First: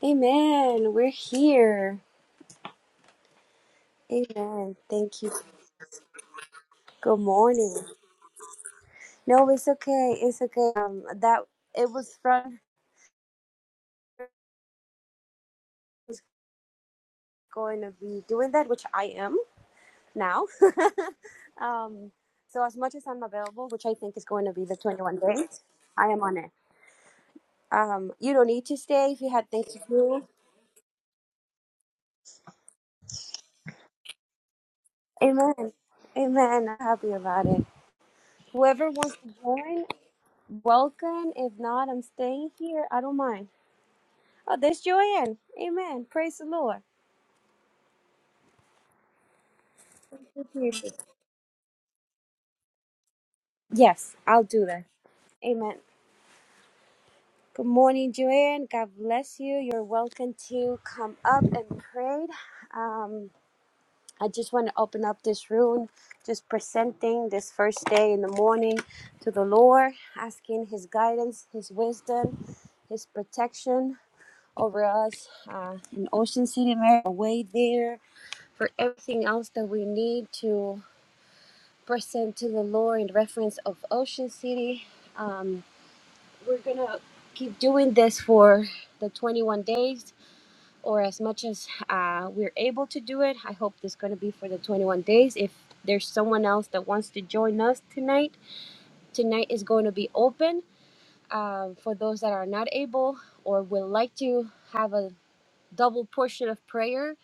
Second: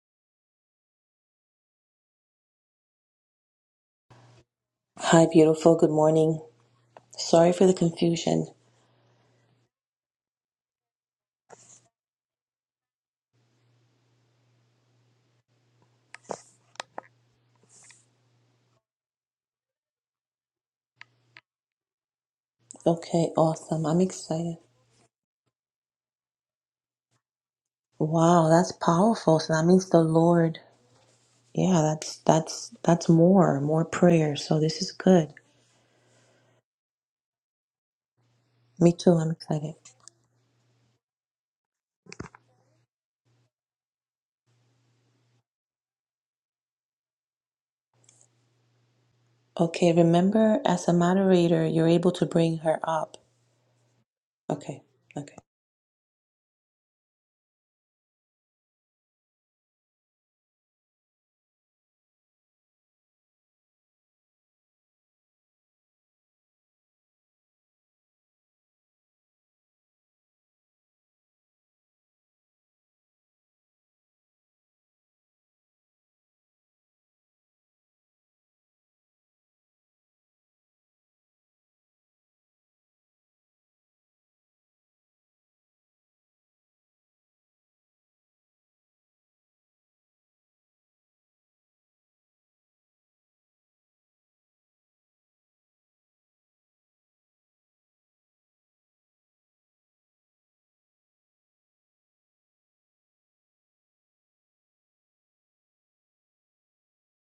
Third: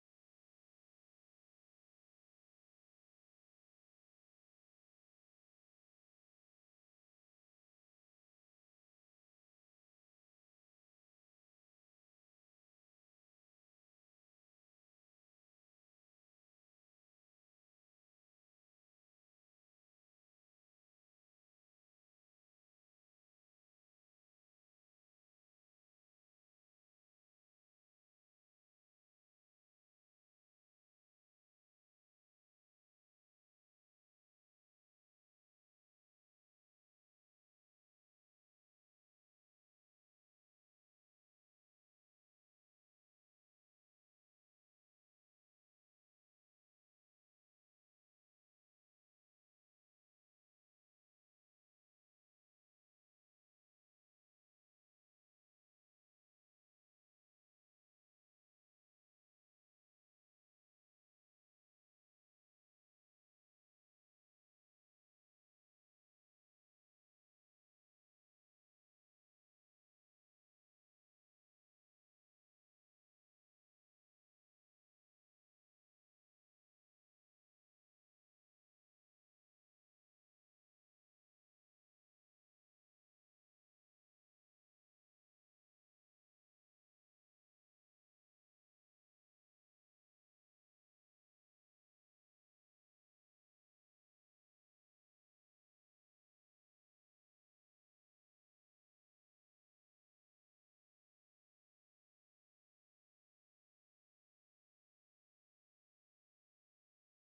Amen. We're here. Amen. Thank Hi, you. beautiful. Good morning. Good Sorry for the morning. confusion. No, it's okay. It's okay. Um, that it was fun going to be doing that, which I am now. um, so as much as I'm Okay, available, which awesome. I I'm think is going to excited. be the 21 days, I am on it. Um, you don't Wow, need that's to stay if you powerful. had So that things to means the do. Lord. Yeah, that's that's that's more, more prayer. So this is good. Amen. Amen. I'm happy about it. Whoever Me too. wants to I'm excited. join, welcome. If not, I'm staying here. I don't mind. Oh, that's Joanne. Amen. Praise the Lord. Okay, remember as a moderator, you're able to bring her up. Yes, I'll do Okay. that. Okay. Amen. Good morning, Joanne. God bless you. You're welcome to come up and pray. Um, I just want to open up this room, just presenting this first day in the morning to the Lord, asking His guidance, His wisdom, His protection over us uh, in Ocean City, Maryland, way there for everything else that we need to. present to the Lord in reference of Ocean City. Um, we're gonna keep doing this for the 21 days or as much as uh, we're able to do it. I hope this is gonna be for the 21 days. If there's someone else that wants to join us tonight, tonight is going to be open um, for those that are not able or would like to have a double portion of prayer.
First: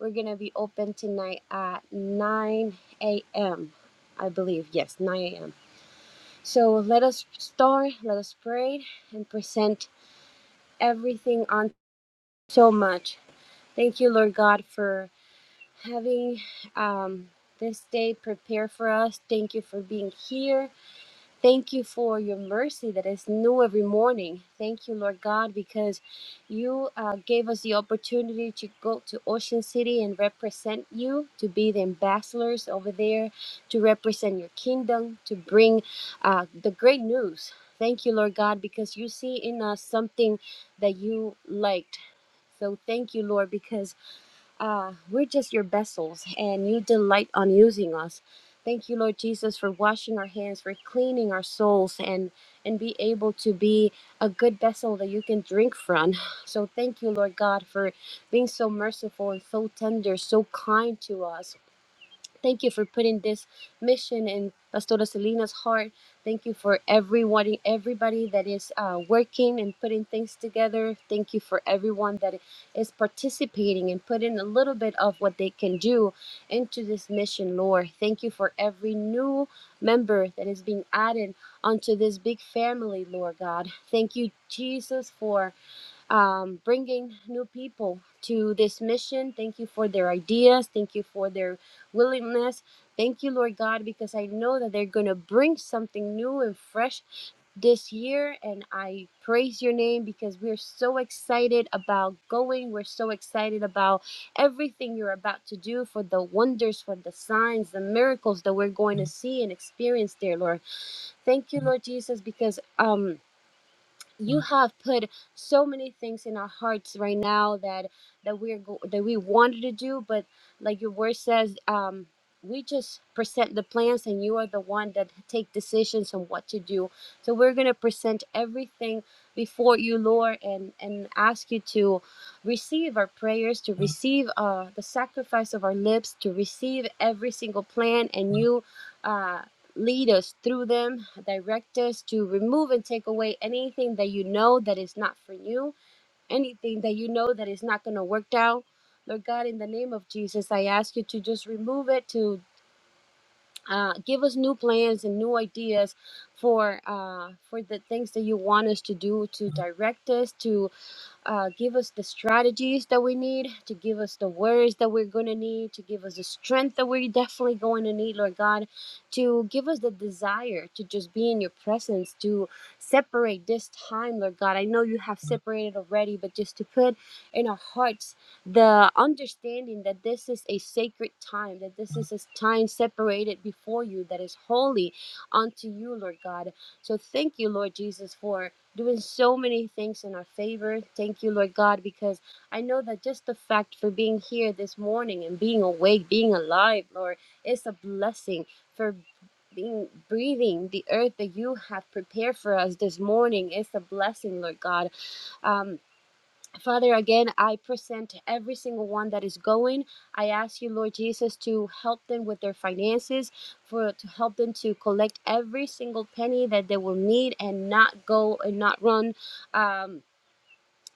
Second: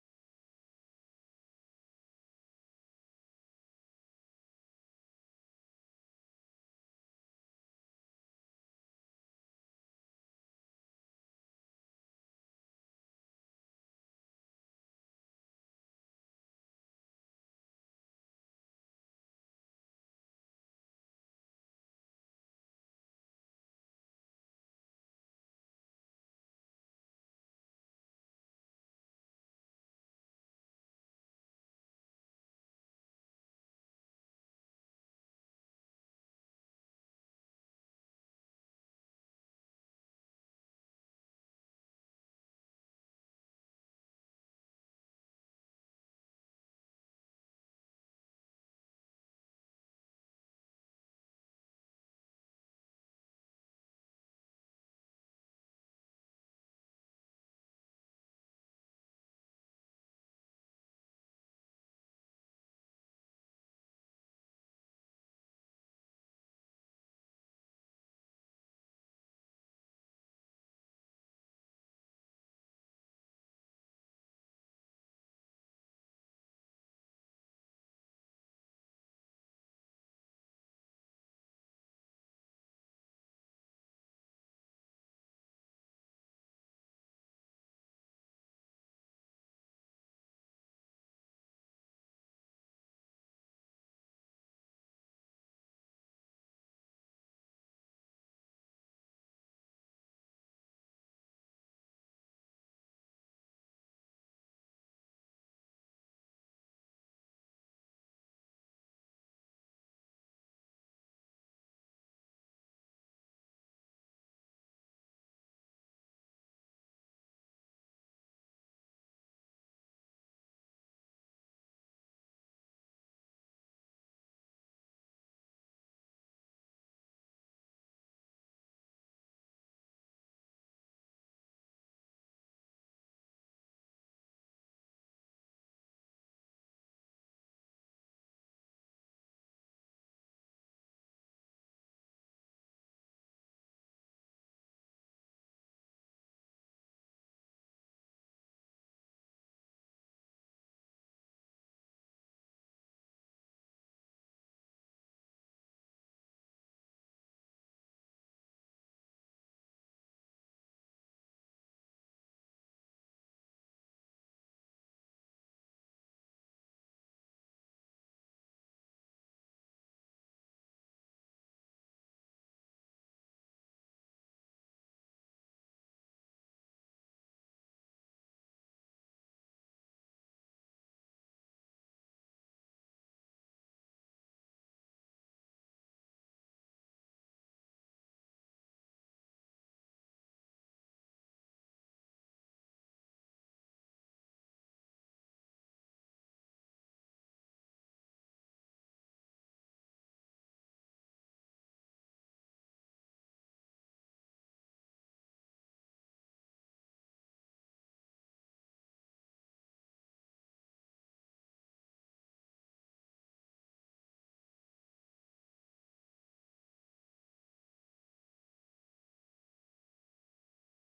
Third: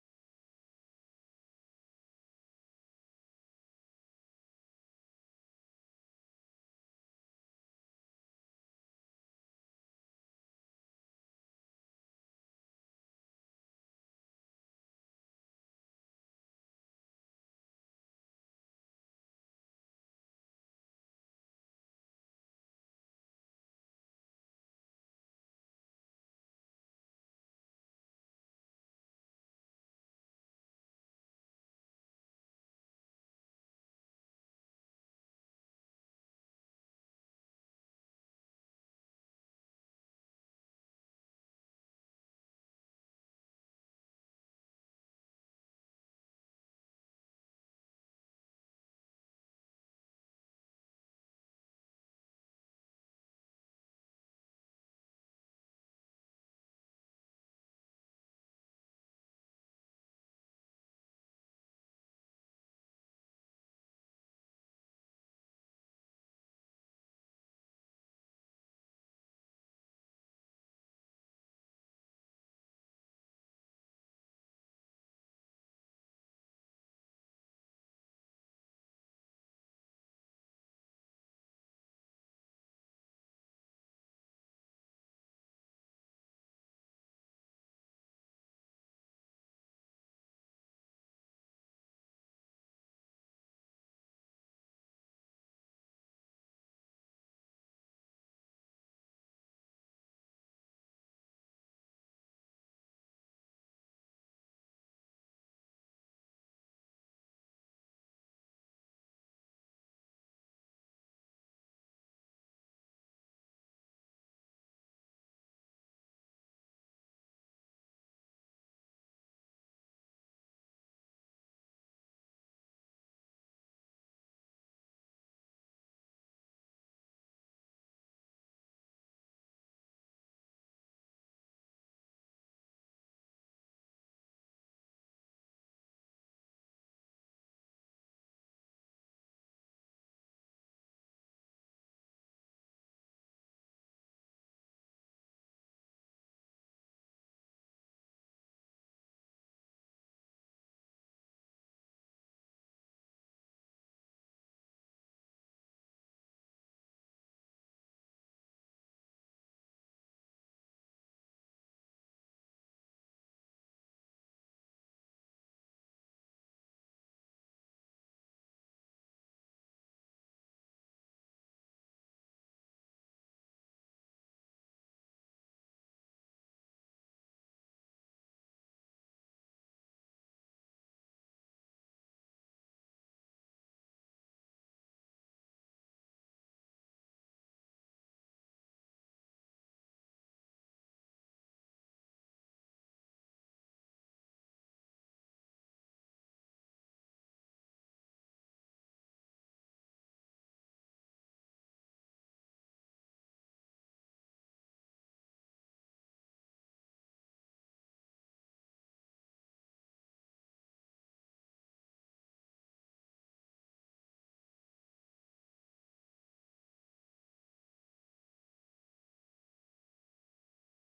We're gonna be open tonight at 9 a.m. I believe yes, 9 a.m. So let us start, let us pray, and present everything on so much. Thank you, Lord God, for having um, this day prepared for us. Thank you for being here. Thank you for your mercy that is new every morning. Thank you, Lord God, because you uh, gave us the opportunity to go to Ocean City and represent you, to be the ambassadors over there, to represent your kingdom, to bring uh, the great news. Thank you, Lord God, because you see in us something that you liked. So thank you, Lord, because uh, we're just your vessels, and you delight on using us. Thank you, Lord Jesus, for washing our hands, for cleaning our souls, and and be able to be a good vessel that you can drink from. So thank you, Lord God, for being so merciful and so tender, so kind to us. Thank you for putting this mission in Pastora Selena's heart. Thank you for everyone, everybody that is uh, working and putting things together. Thank you for everyone that is participating and putting a little bit of what they can do into this mission, Lord. Thank you for every new member that is being added onto this big family, Lord God. Thank you, Jesus, for um, bringing new people to this mission. Thank you for their ideas. Thank you for their willingness. Thank you, Lord God, because I know that they're going to bring something new and fresh this year. And I praise your name because we're so excited about going. We're so excited about everything you're about to do for the wonders, for the signs, the miracles that we're going to see and experience, dear Lord. Thank you, Lord Jesus, because, um, you have put so many things in our hearts right now that that we're go- that we wanted to do but like your word says um we just present the plans and you are the one that take decisions on what to do so we're going to present everything before you lord and and ask you to receive our prayers to receive uh the sacrifice of our lips to receive every single plan and you uh lead us through them, direct us to remove and take away anything that you know that is not for you, anything that you know that is not going to work out. Lord God, in the name of Jesus, I ask you to just remove it, to uh, give us new plans and new ideas for uh, for the things that you want us to do, to direct us, to uh, give us the strategies that we need, to give us the words that we're going to need, to give us the strength that we're definitely going to need, Lord God, to give us the desire to just be in your presence, to separate this time, Lord God. I know you have separated already, but just to put in our hearts the understanding that this is a sacred time, that this is a time separated before you that is holy unto you, Lord God. So thank you, Lord Jesus, for doing so many things in our favor. Thank you, Lord God, because I know that just the fact for being here this morning and being awake, being alive, Lord, is a blessing for being breathing the earth that you have prepared for us this morning is a blessing, Lord God. Um, Father, again, I present every single one that is going. I ask you, Lord Jesus, to help them with their finances, for to help them to collect every single penny that they will need and not go and not run. Um,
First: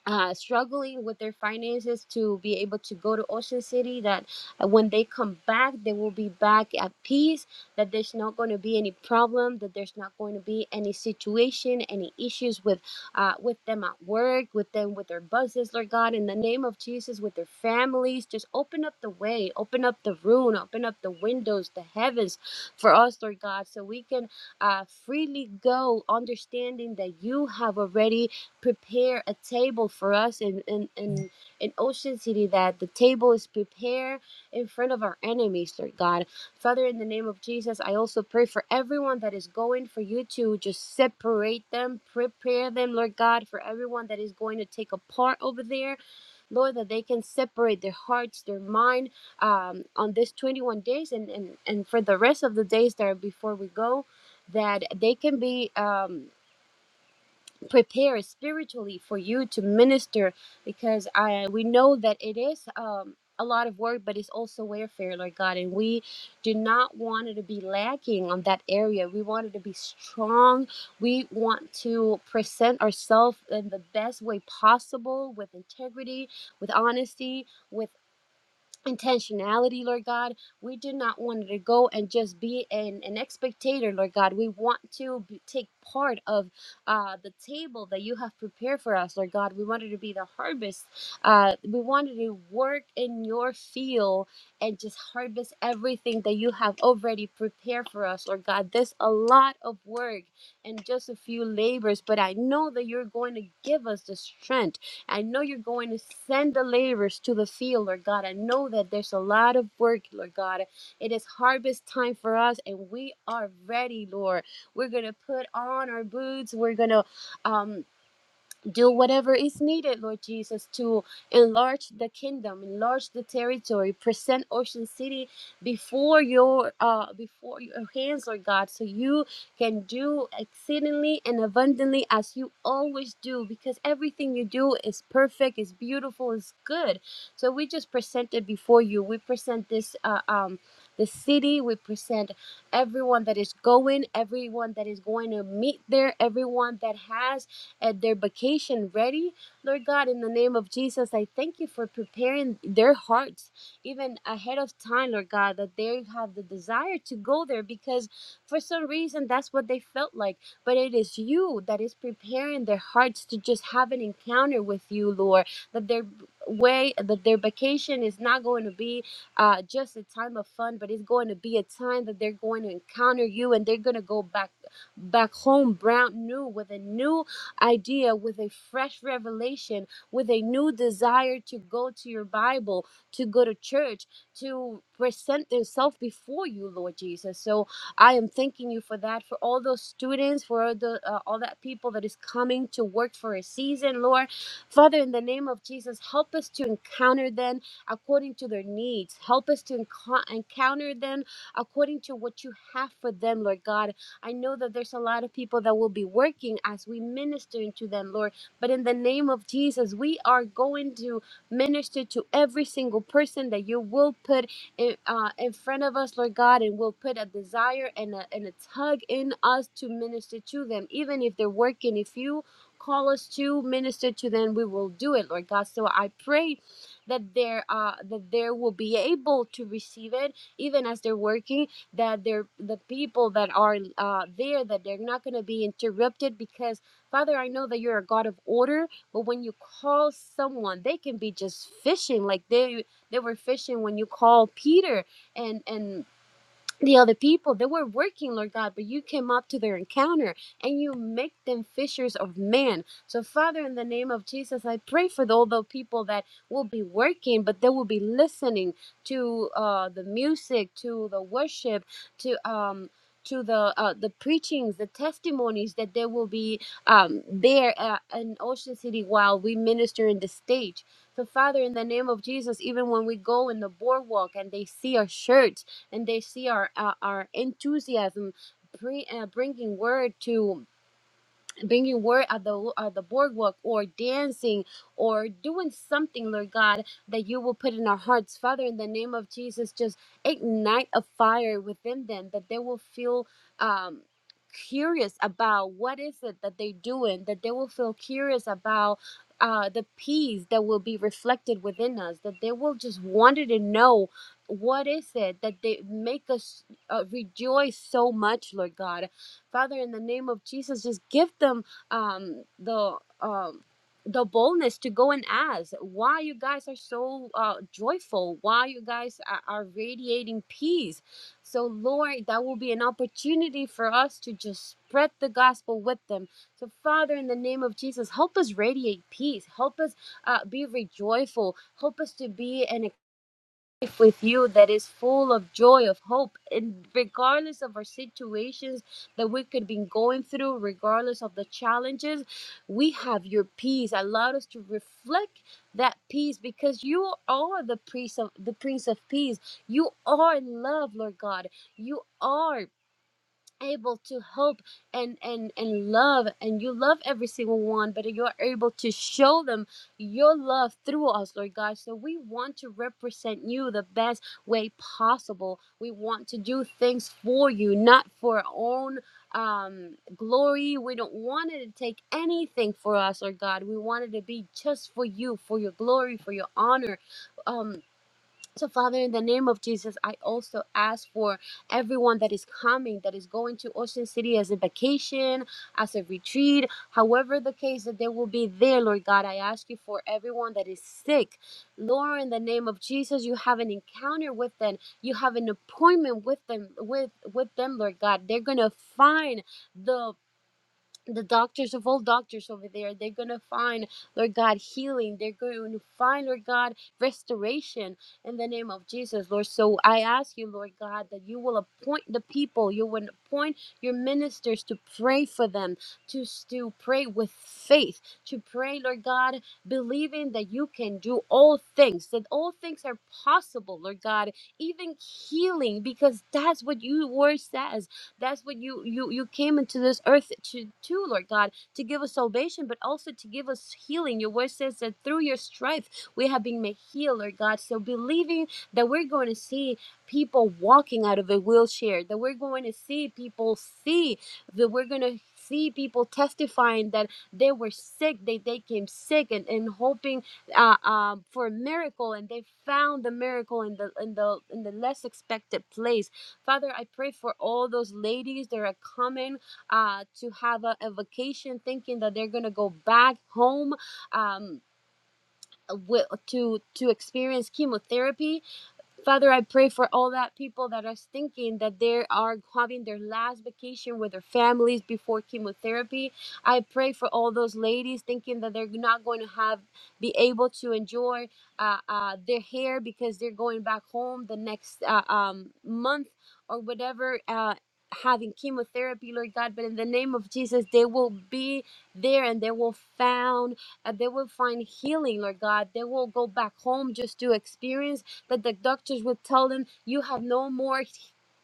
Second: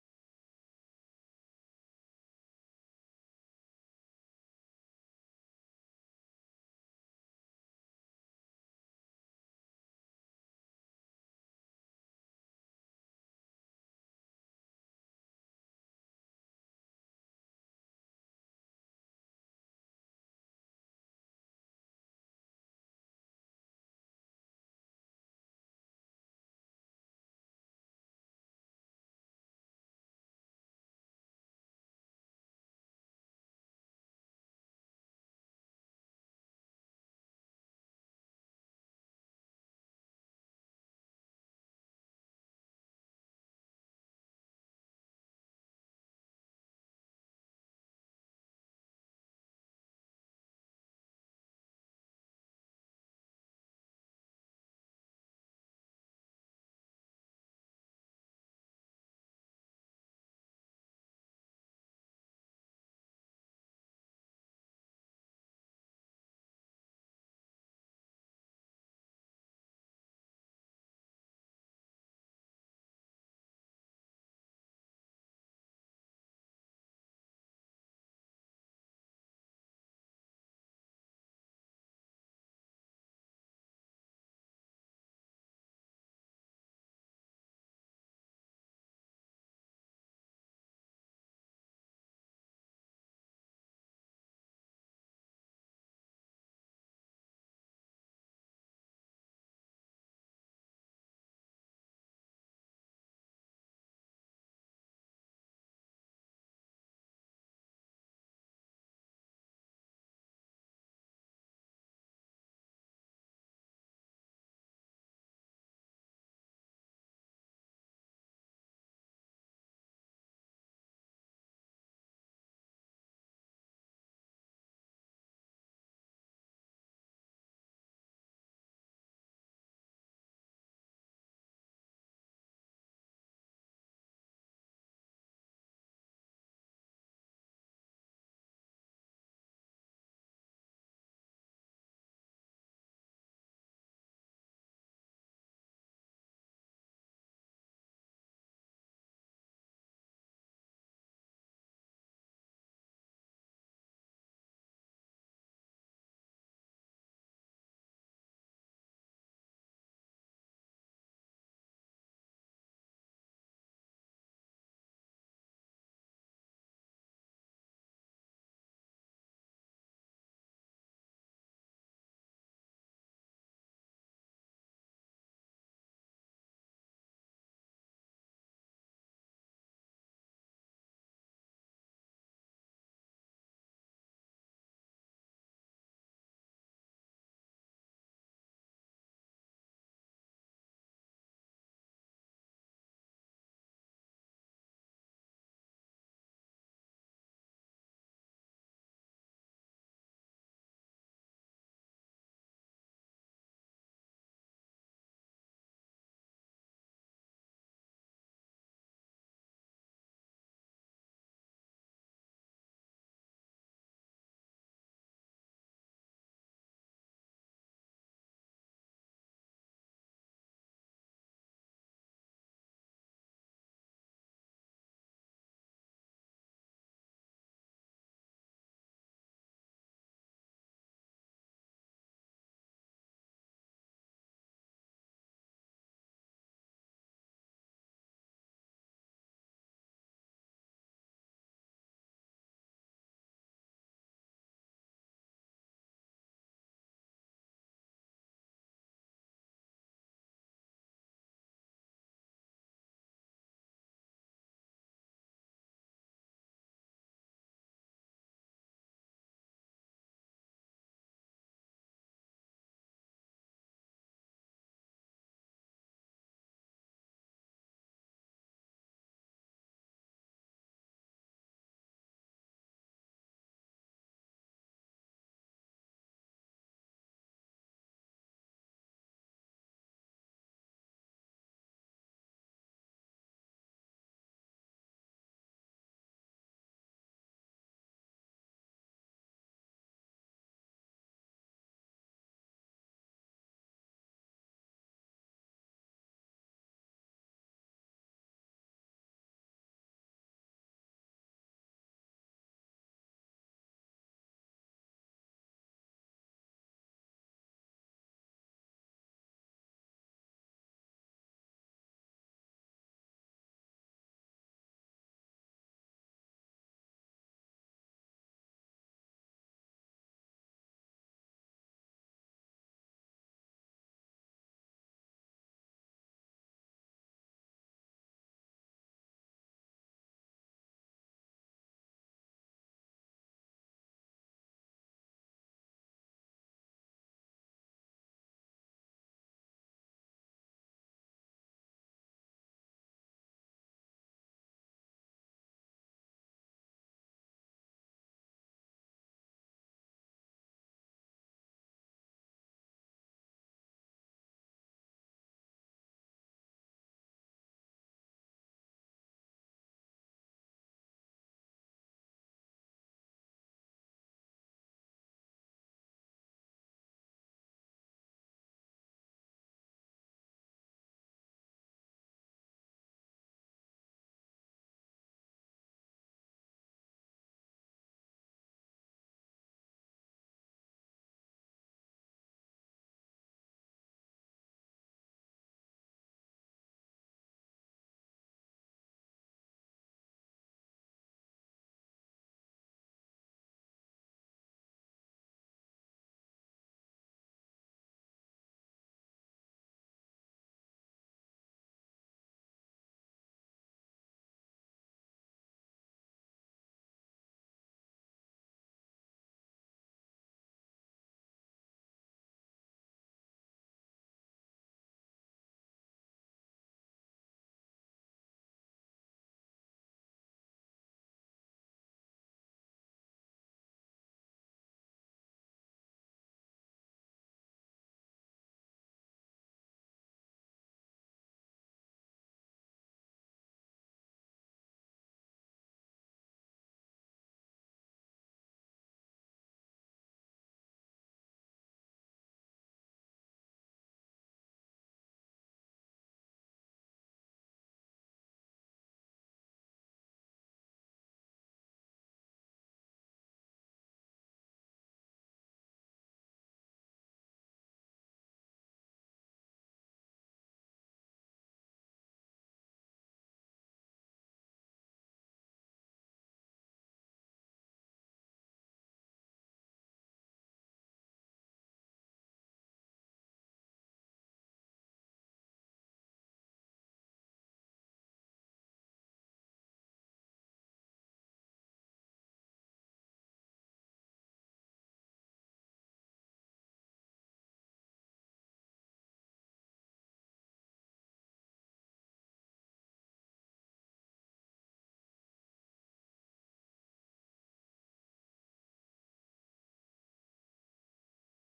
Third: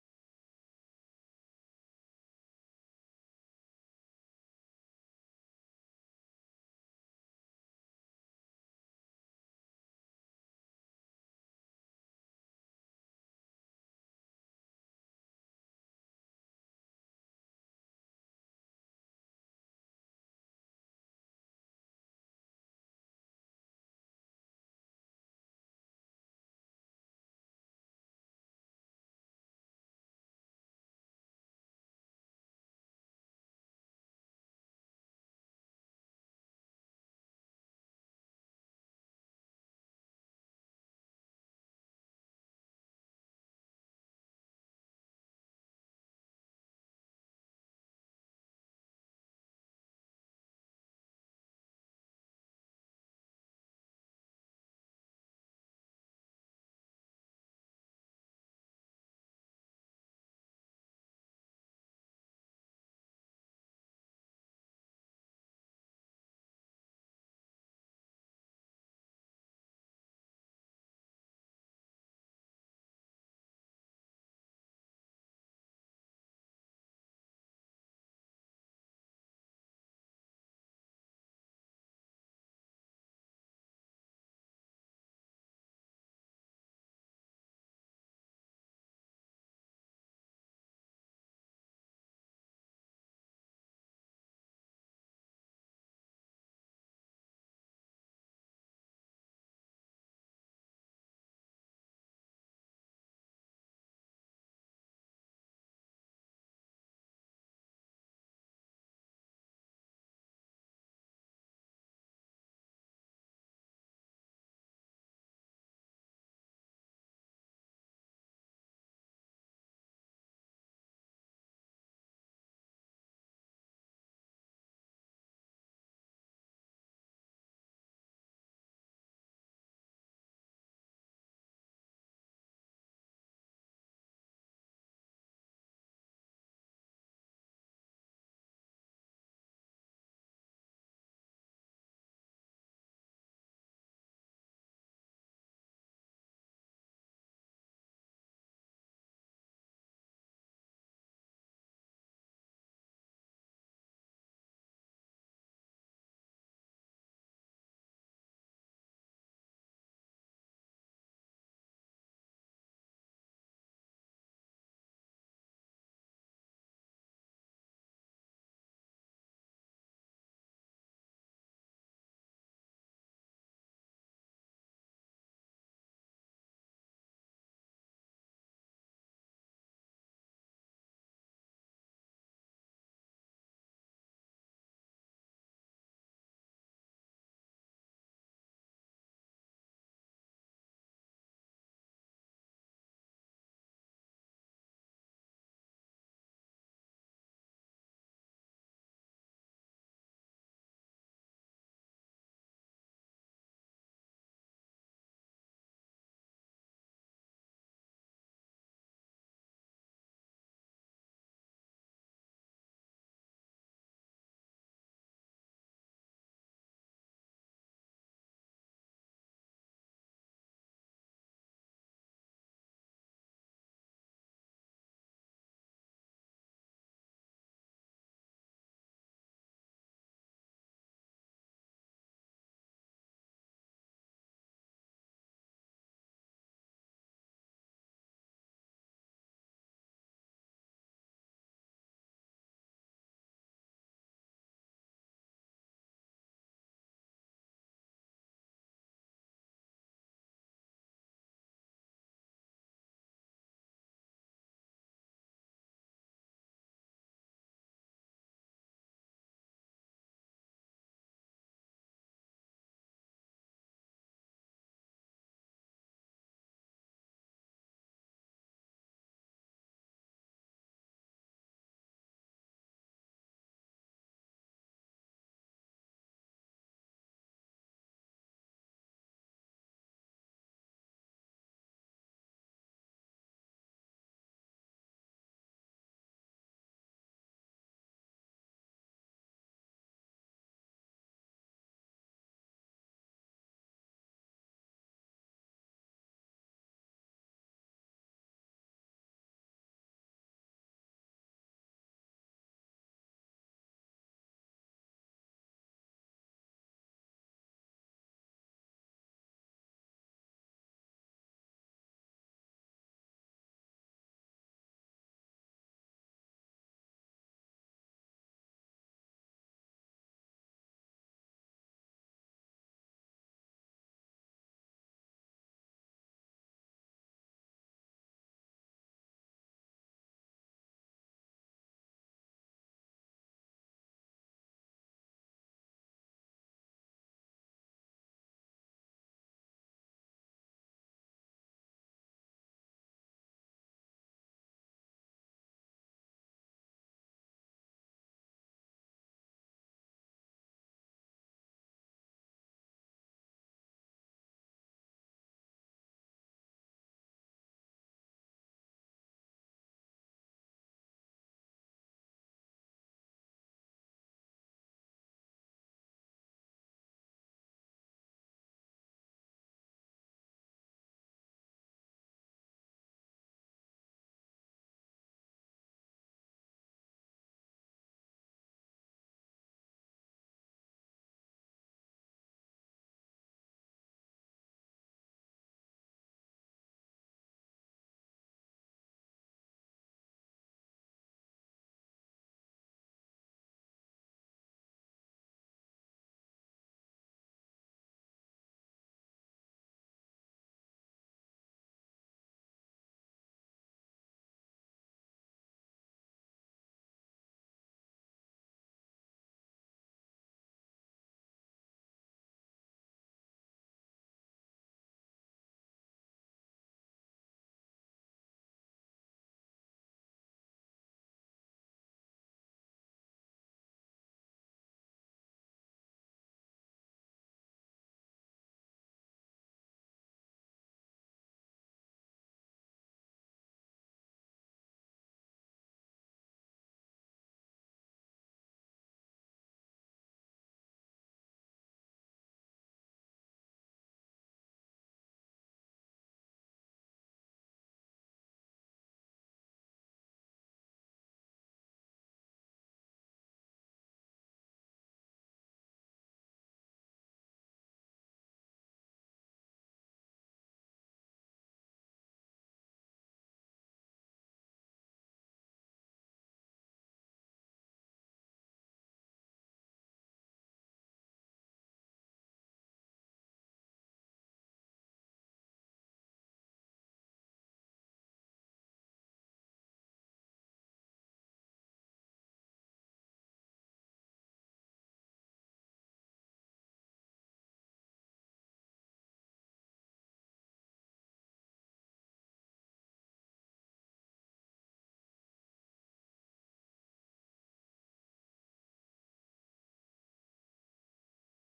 uh, struggling with their finances to be able to go to Ocean City. That uh, when they come back, they will be back at peace. That there's not going to be any problem. That there's not going to be any situation, any issues with uh, with them at work, with them with their buses, Lord God, in the name of Jesus, with their families. Just open up the way, open up the room, open up the windows, the heavens for us, Lord God, so we can uh, freely go, understanding that you have already prepare a table for us in, in, in, in Ocean City, that the table is prepared in front of our enemies, Lord God. Father, in the name of Jesus, I also pray for everyone that is going, for you to just separate them, prepare them, Lord God, for everyone that is going to take a part over there, Lord, that they can separate their hearts, their mind um, on this 21 days and, and, and for the rest of the days that are before we go. That they can be um, prepare spiritually for you to minister because i we know that it is um a lot of work but it's also warfare lord god and we do not want it to be lacking on that area we want it to be strong we want to present ourselves in the best way possible with integrity with honesty with intentionality, Lord God. We do not want to go and just be an, an spectator, Lord God. We want to be, take part of uh, the table that you have prepared for us, Lord God. We wanted to be the harvest. Uh, we wanted to work in your field and just harvest everything that you have already prepared for us, Lord God. There's a lot of work and just a few labors, but I know that you're going to give us the strength I know you're going to send the laborers to the field, Lord God. I know that there's a lot of work, Lord God. It is harvest time for us, and we are ready, Lord. We're going to put on our boots. We're going to um, do whatever is needed, Lord Jesus, to enlarge the kingdom, enlarge the territory, present Ocean City before your uh before your hands, Lord God, so you can do exceedingly and abundantly as you always do, because everything you do is perfect, is beautiful, is good. So we just present it before you. We present this uh, um the city, we present everyone that is going, everyone that is going to meet there, everyone that has and their vacation ready. Lord God, in the name of Jesus, I thank you for preparing their hearts even ahead of time, Lord God, that they have the desire to go there because for some reason that's what they felt like. But it is you that is preparing their hearts to just have an encounter with you, Lord, that their way, that their vacation is not going to be uh, just a time of fun, but it's going to be a time that they're going to encounter you and they're going to go back back home brand new with a new idea with a fresh revelation, with a new desire to go to your Bible, to go to church, to present themselves before you, Lord Jesus. So I am thanking you for that, for all those students, for all the uh, all that people that is coming to work for a season, Lord. Father, in the name of Jesus, help us to encounter them according to their needs. Help us to enco- encounter them according to what you have for them, Lord God I know that there's a lot of people that will be working as we minister into them, Lord. But in the name of Jesus, we are going to minister to every single person that you will put in, uh, in front of us, Lord God, and will put a desire and a, and a tug in us to minister to them, even if they're working. If you call us to minister to them, we will do it, Lord God. So I pray that they're uh, that they will be able to receive it, even as they're working that they're the people that are uh, there that they're not going to be interrupted because father i know that you're a god of order but when you call someone they can be just fishing like they they were fishing when you called peter and and the other people they were working lord god but you came up to their encounter and you make them fishers of men so father in the name of jesus i pray for all the people that will be working but they will be listening to uh the music to the worship to um to the uh, the preachings, the testimonies that there will be um, there uh, in Ocean City while we minister in the stage. So, Father, in the name of Jesus, even when we go in the boardwalk and they see our shirts, and they see our uh, our enthusiasm bring, uh, bringing word to bringing word at the at the boardwalk or dancing or doing something lord god that you will put in our hearts father in the name of jesus just ignite a fire within them that they will feel um curious about what is it that they're doing that they will feel curious about uh, the peace that will be reflected within us that they will just wanted to know what is it that they make us uh, rejoice so much lord god Father, in the name of Jesus, just give them um, the um, the boldness to go and ask why you guys are so uh, joyful, why you guys are, are radiating peace. So, Lord, that will be an opportunity for us to just spread the gospel with them. So, Father, in the name of Jesus, help us radiate peace. Help us uh, be rejoiceful. Help us to be an life with you that is full of joy of hope and regardless of our situations that we could be going through regardless of the challenges we have your peace Allow us to reflect that peace because you are the prince of the prince of peace you are love lord god you are able to help and and and love and you love every single one but you're able to show them your love through us lord god so we want to represent you the best way possible we want to do things for you not for our own um glory we don't want it to take anything for us lord god we want it to be just for you for your glory for your honor um so, Father, in the name of Jesus, I also ask for everyone that is coming, that is going to Ocean City as a vacation, as a retreat, however the case that they will be there, Lord God. I ask you for everyone that is sick. Lord, in the name of Jesus, you have an encounter with them. You have an appointment with them, with, with them, Lord God. They're gonna find the the doctors of all doctors over there they're going to find lord god healing they're going to find lord god restoration in the name of jesus lord so i ask you lord god that you will appoint the people you will appoint your ministers to pray for them to, to pray with faith to pray lord god believing that you can do all things that all things are possible lord god even healing because that's what your word says that's what you you you came into this earth to to Lord God to give us salvation, but also to give us healing. Your word says that through your strife we have been made healed, Lord God. So believing that we're going to see people walking out of a wheelchair, that we're going to see people see, that we're going to see people testifying that they were sick, they, they came sick and, and hoping uh, um, for a miracle and they found the miracle in the in the in the less expected place Father, I pray for all those ladies that are coming uh, to have a, a vacation thinking that they're going to go back home um, with to, to experience chemotherapy. Father, I pray for all that people that are thinking that they are having their last vacation with their families before chemotherapy. I pray for all those ladies thinking that they're not going to have be able to enjoy uh, uh, their hair because they're going back home the next uh, um, month or whatever. Uh, having chemotherapy lord god but in the name of jesus they will be there and they will found uh, they will find healing lord god they will go back home just to experience that the doctors would tell them you have no more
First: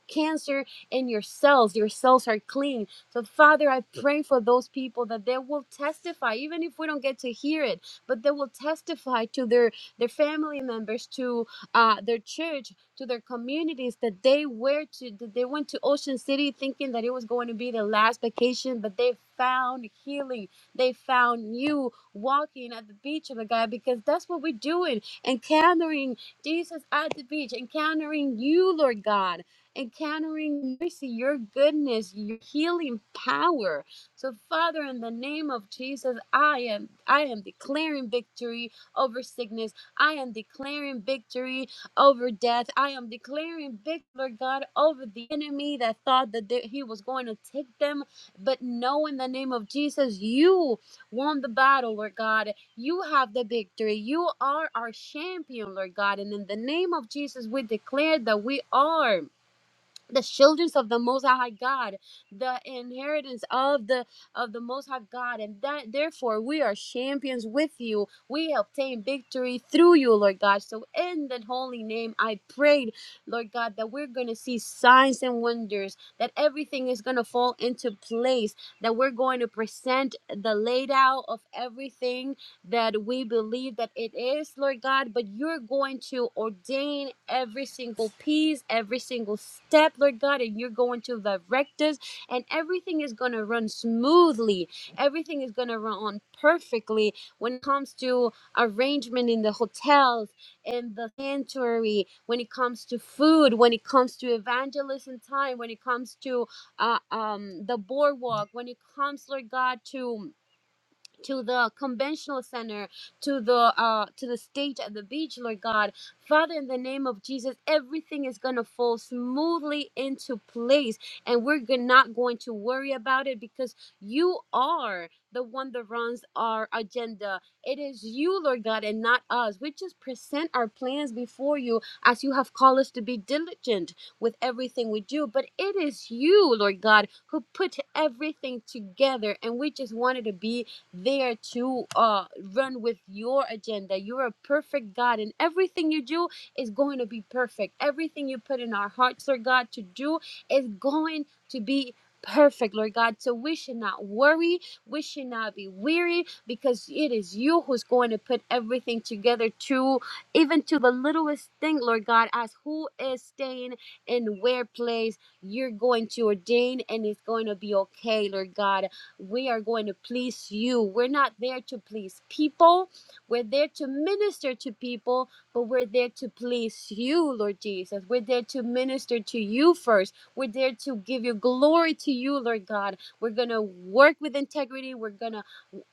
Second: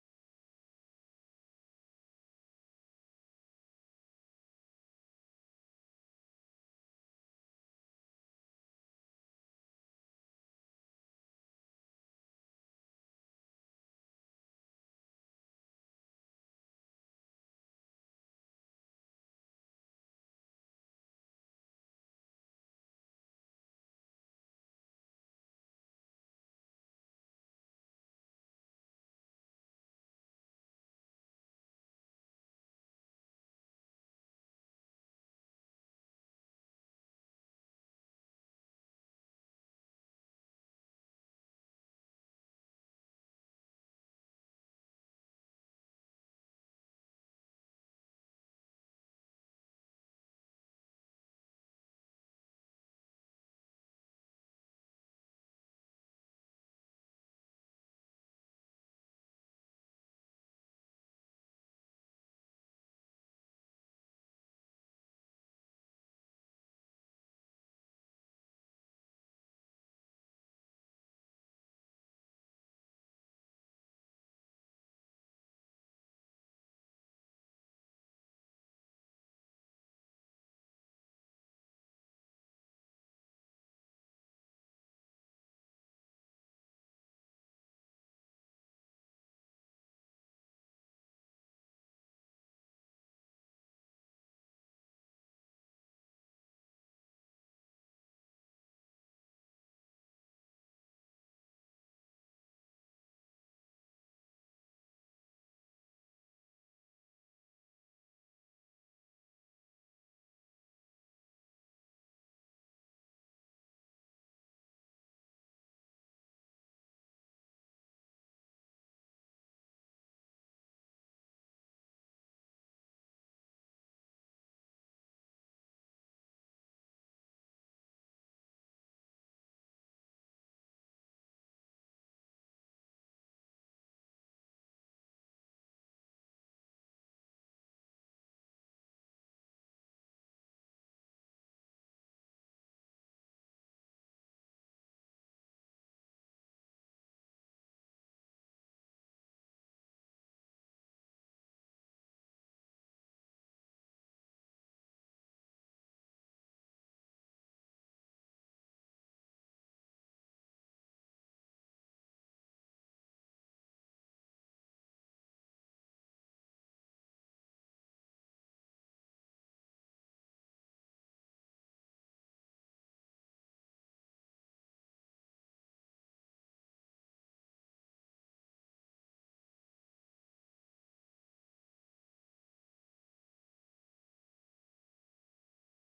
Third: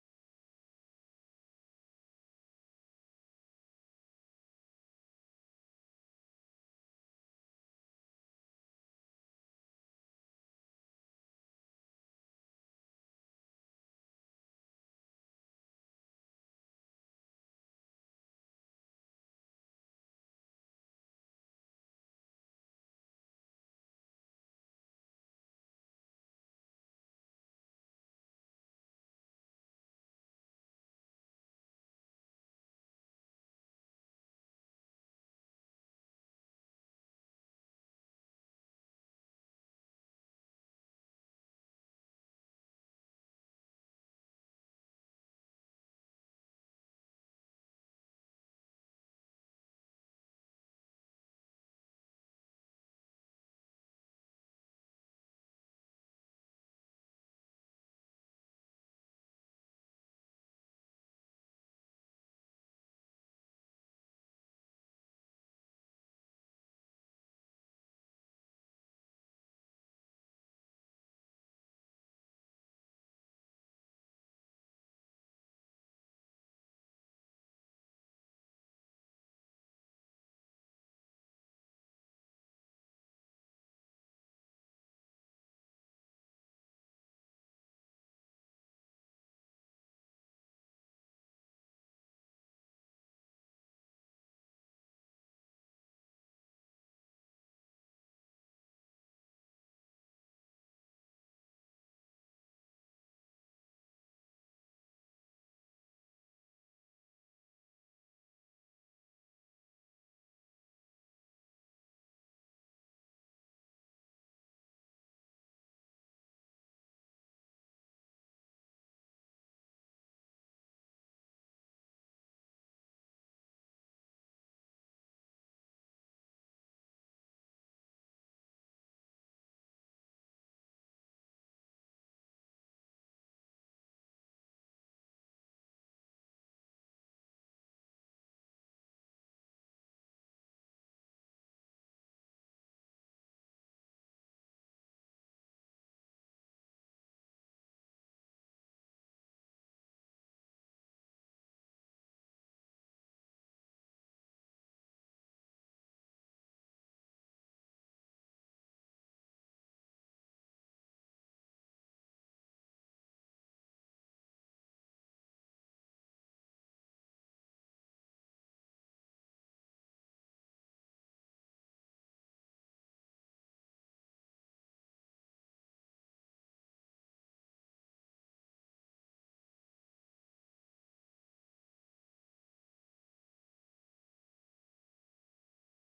cancer in your cells. Your cells are clean. So, Father, I pray for those people that they will testify, even if we don't get to hear it, but they will testify to their, their family members, to uh, their church, to their communities that they were to that they went to Ocean City thinking that it was going to be their last vacation, but they found healing. They found you walking at the beach of a guy because that's what we're doing, encountering Jesus at the beach, encountering you, Lord God encountering mercy, your goodness, your healing power. So, Father, in the name of Jesus, I am I am declaring victory over sickness. I am declaring victory over death. I am declaring victory, Lord God, over the enemy that thought that they- he was going to take them. But no, in the name of Jesus, you won the battle, Lord God. You have the victory. You are our champion, Lord God. And in the name of Jesus, we declare that we are the children of the most high god the inheritance of the of the most high god and that therefore we are champions with you we obtain victory through you lord god so in the holy name i prayed lord god that we're going to see signs and wonders that everything is going to fall into place that we're going to present the laid out of everything that we believe that it is, Lord God, but you're going to ordain every single piece, every single step, Lord God, and you're going to direct us, and everything is going to run smoothly. Everything is going to run on perfectly when it comes to arrangement in the hotels, in the sanctuary, when it comes to food, when it comes to evangelism time, when it comes to uh, um, the boardwalk, when it comes, Lord God, to to the conventional center to the uh to the stage at the beach lord god father in the name of jesus everything is gonna fall smoothly into place and we're go- not going to worry about it because you are the one that runs our agenda it is you lord god and not us we just present our plans before you as you have called us to be diligent with everything we do but it is you lord god who put everything together and we just wanted to be there to uh, run with your agenda. You're a perfect God, and everything you do is going to be perfect. Everything you put in our hearts, Lord God, to do is going to be perfect, Lord God. So we should not worry. We should not be weary because it is you who's going to put everything together to even to the littlest thing, Lord God, as who is staying in where place you're going to ordain and it's going to be okay, Lord God we are going to please you. We're not there to please people. We're there to minister to people, but we're there to please you, Lord Jesus. We're there to minister to you first. We're there to give your glory to you, Lord God. We're going to work with integrity. We're going to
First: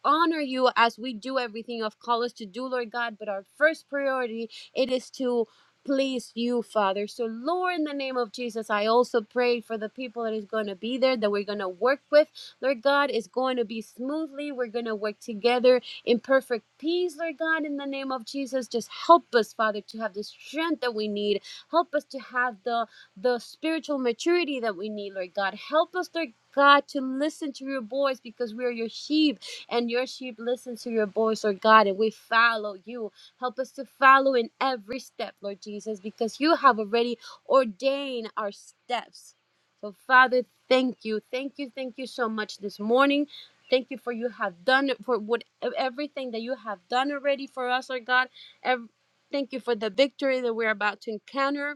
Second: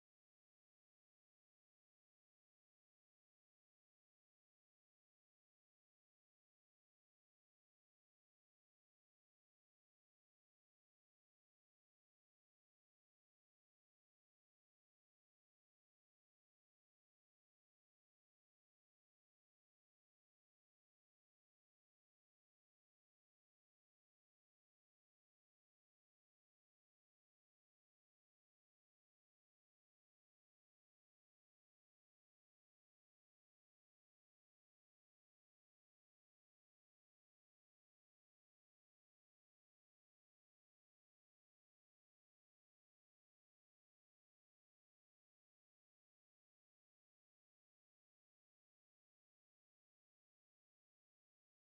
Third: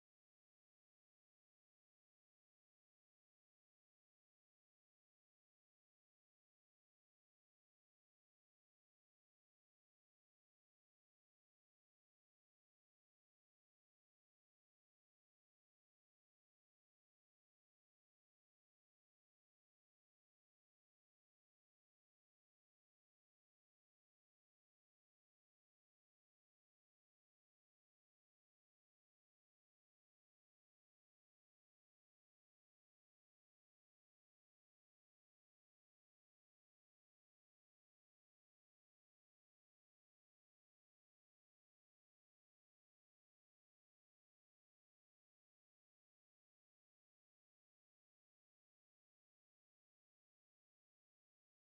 honor you as we do everything of call us to do, Lord God. But our first priority it is to please you, Father. So, Lord, in the name of Jesus, I also pray for the people that is going to be there, that we're going to work with. Lord God, it's going to be smoothly. We're going to work together in perfect peace, Lord God, in the name of Jesus. Just help us, Father, to have the strength that we need. Help us to have the the spiritual maturity that we need, Lord God. Help us, Lord God, to listen to your voice because we are your sheep and your sheep listen to your voice, Lord God, and we follow you. Help us to follow in every step, Lord Jesus, because you have already ordained our steps. So, Father, thank you. Thank you. Thank you so much this morning. Thank you for you have done for what everything that you have done already for us, Lord God. Ev- thank you for the victory that we're about to encounter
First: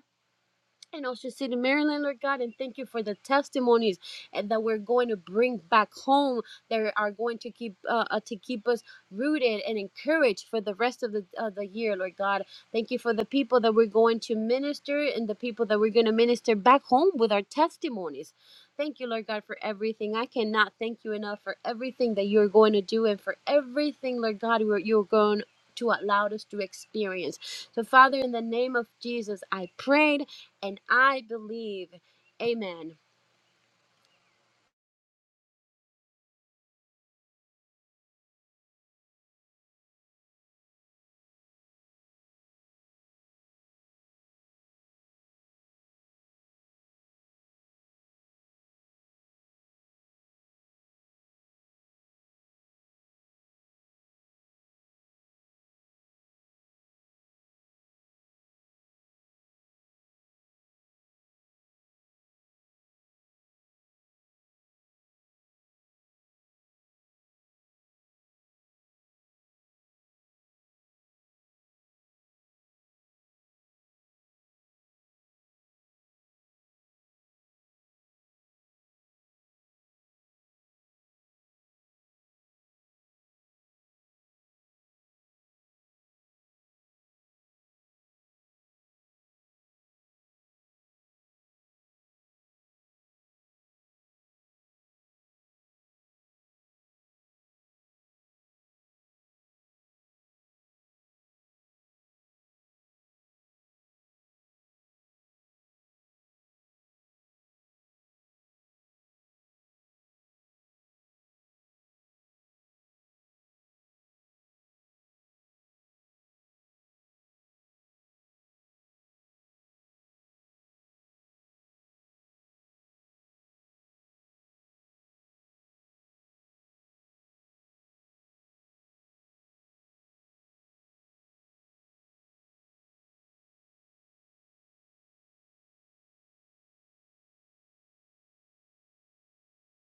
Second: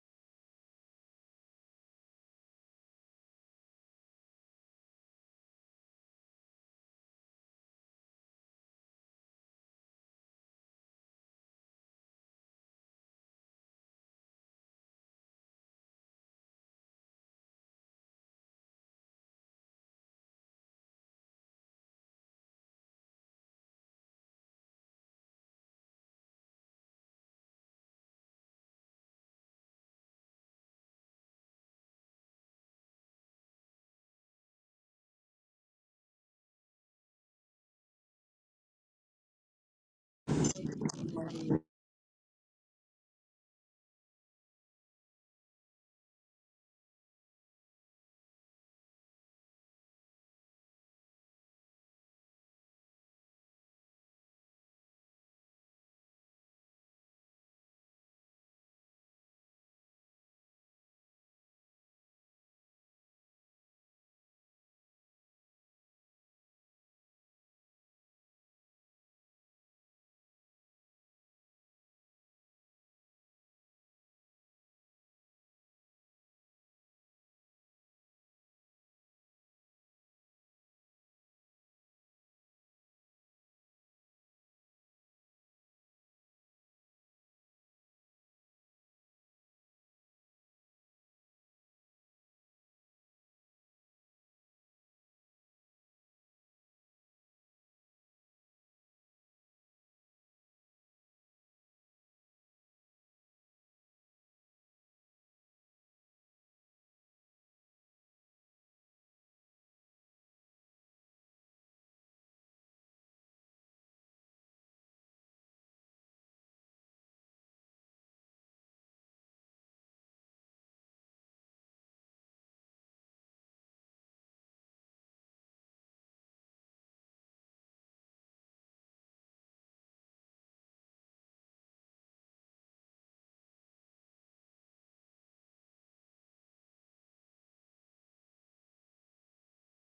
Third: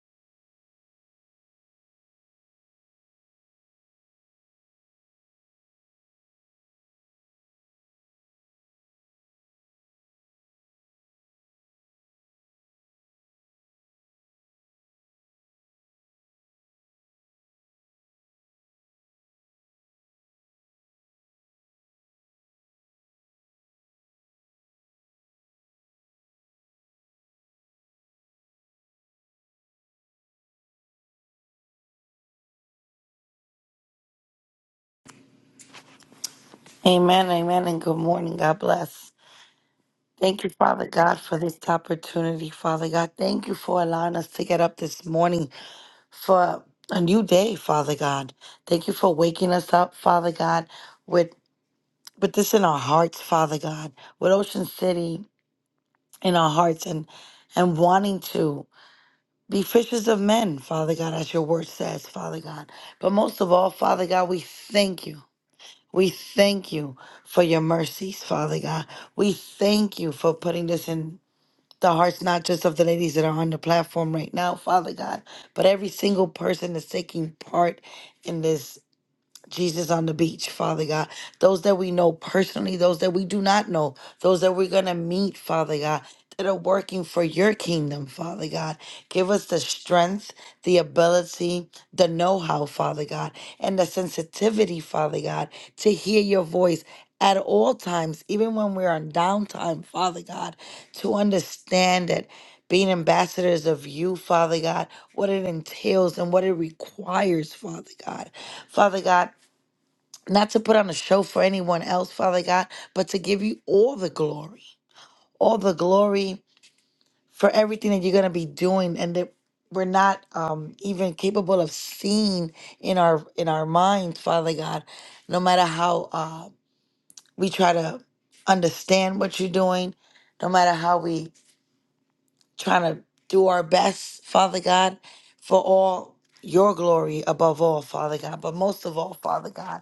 in Ocean City, Maryland, Lord God, and thank you for the testimonies and that we're going to bring back home that are going to keep uh, uh, to keep us rooted and encouraged for the rest of the of the year, Lord God. Thank you for the people that we're going to minister and the people that we're going to minister back home with our testimonies. Thank you, Lord God, for everything. I cannot thank you enough for everything that you're going to do and for everything, Lord God, you you're going to allow us to experience. So, Father, in the name of Jesus, I prayed. And I believe, amen. Amen, amen, and good morning. God bless. Thank you, Father God, for this opportunity, Father God. Thank you for allowing us to get up this morning for a new day, Father God. Thank you for waking us up, Father God, with with this in our hearts, Father God, with Ocean City in our hearts and and wanting to be fishers of men, Father God, as your word says, Father God. But most of all, Father God, we thank you. We thank you for your mercies, Father God. We thank you for putting this in the hearts, not just of the ladies that are on the platform right now, Father God, but every single person that's taking part in this. Jesus on the beach, Father God. Those that we know personally, those that we do not know, those that we're going to meet, Father God, that are working for your kingdom, Father God. Give us the strength, the ability, the know how, Father God, and the sensitivity, Father God, to hear your voice. At all times, even when we're on downtime, Father God, to understand that being ambassadors of you, Father God, what it entails and what it requires, Father God. Father God, not to put on a show for anyone else, Father God, but to give you all the glory, all the glory for everything that you're going to be doing and that we're not um, even capable of seeing in our in our minds, Father God, no matter how uh, we try to understand what you're doing, no matter how we trying to do our best, Father God, for all your glory above all, Father God. But most of all, Father God,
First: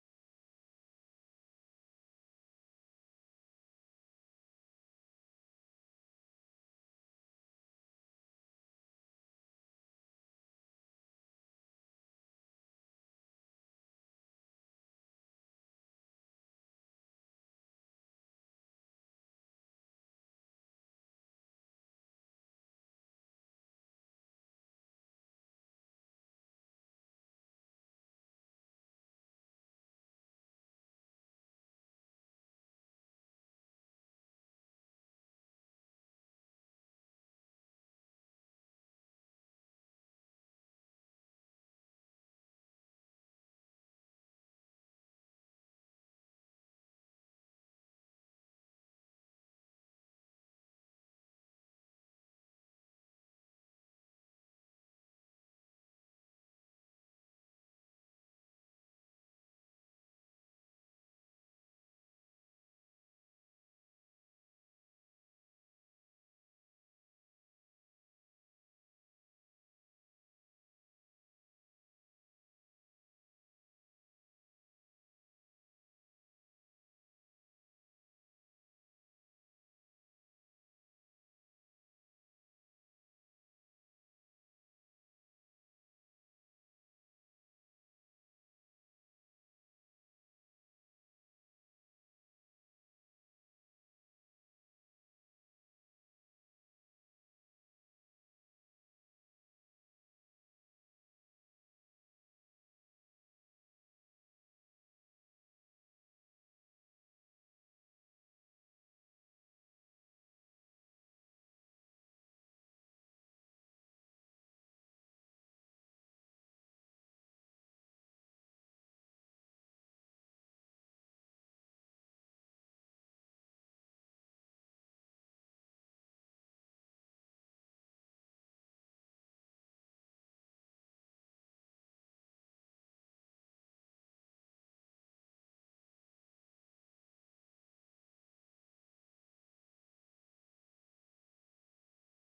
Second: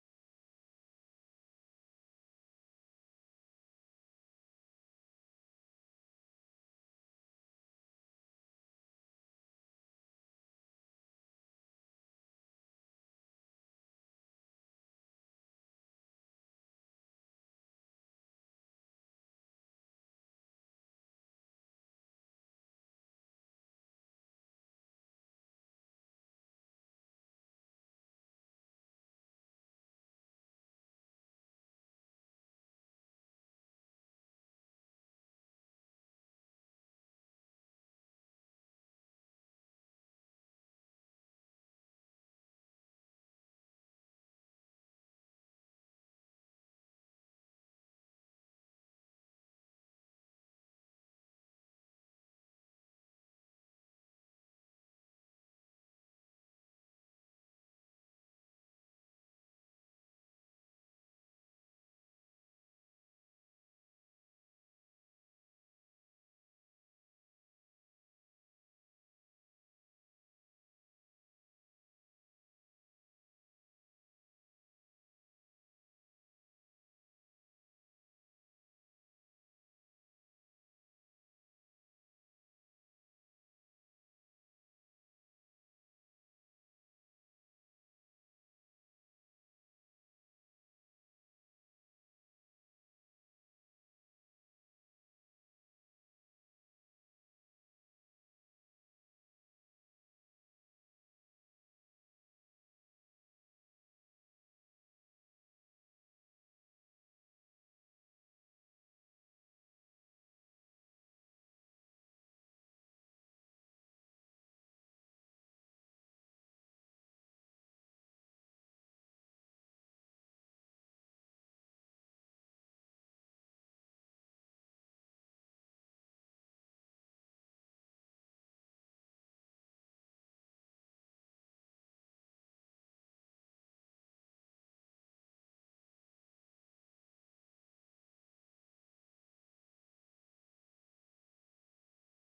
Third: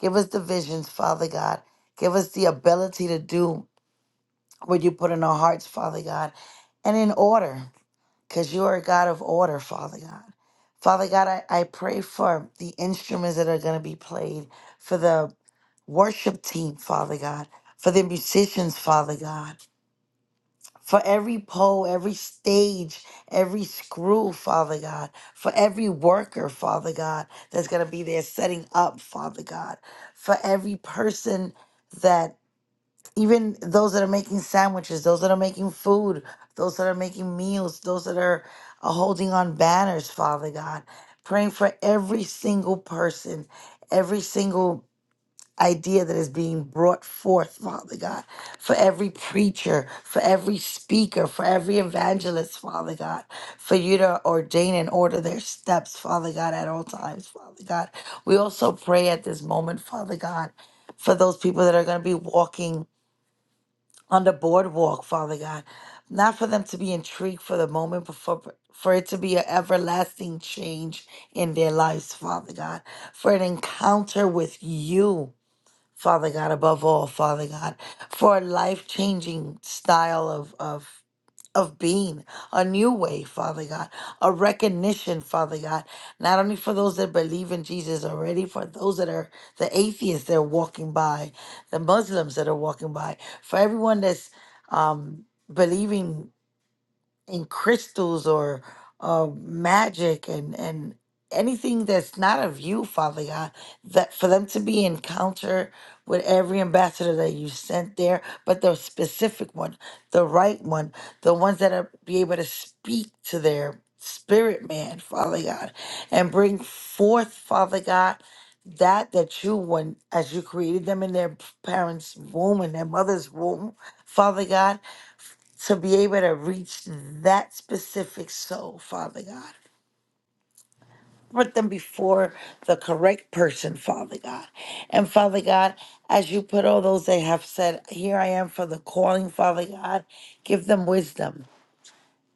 give us the visions, Father God. Give us the ability to do what you put in our hearts, Father God, and in order, because you are a God of order, Father God. Father God, I, I pray for the instruments that are going to be played, for the worship team, Father God, for the musicians, Father God for every pole, every stage, every screw, Father God, for every worker, Father God, that's going to be there setting up, Father God, for every person that, even those that are making sandwiches, those that are making food, those that are making meals, those that are uh, holding on banners, Father God, praying for every single person, every single idea that is being brought forth, Father God, for every preacher, for every speaker, for every evangelist, Father God, for you to ordain and order their steps, Father God, at all times, Father God. We also pray at this moment, Father God, for those people that are going to be walking on the boardwalk, Father God, not for them to be intrigued for the moment, but for for it to be an everlasting change in their lives, Father God, for an encounter with you. Father God, above all, Father God, for a life changing style of, of of being a new way, Father God, a recognition, Father God, not only for those that believe in Jesus already, for those that are the atheists that are walking by, the Muslims that are walking by, for everyone that's um, believing and crystals or uh, magic and and anything that's not of you, Father God, that for them to be encounter with every ambassador that you sent there, but the specific one, the right one, the ones that are be able to speak to their spirit man, Father God, and bring forth, Father God, that that you when as you created them in their parents' womb and their mother's womb, Father God to be able to reach that specific soul, Father God. Put them before the correct person, Father God. And Father God, as you put all those they have said, Here I am for the calling, Father God, give them wisdom.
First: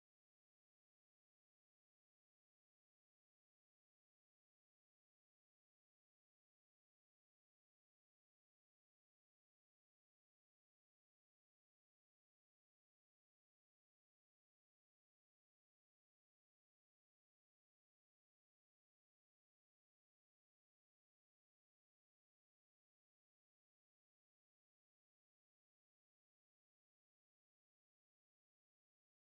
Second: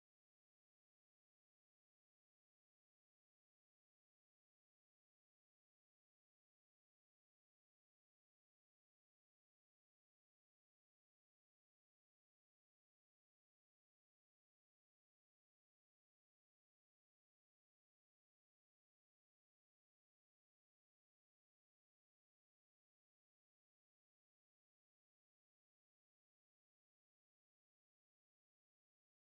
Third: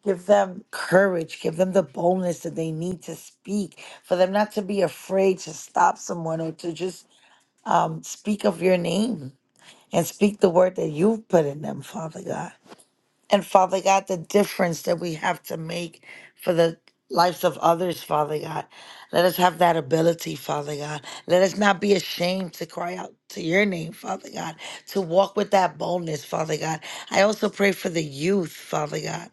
Give them courage. Give them the boldness that they need to speak. For them not to be afraid to stop someone or to just um, speak of your name and speak the word that you've put in them, Father God. And Father God, the difference that we have to make for the lives of others, Father God. Let us have that ability, Father God. Let us not be ashamed to cry out to your name, Father God, to walk with that boldness, Father God. I also pray for the youth, Father God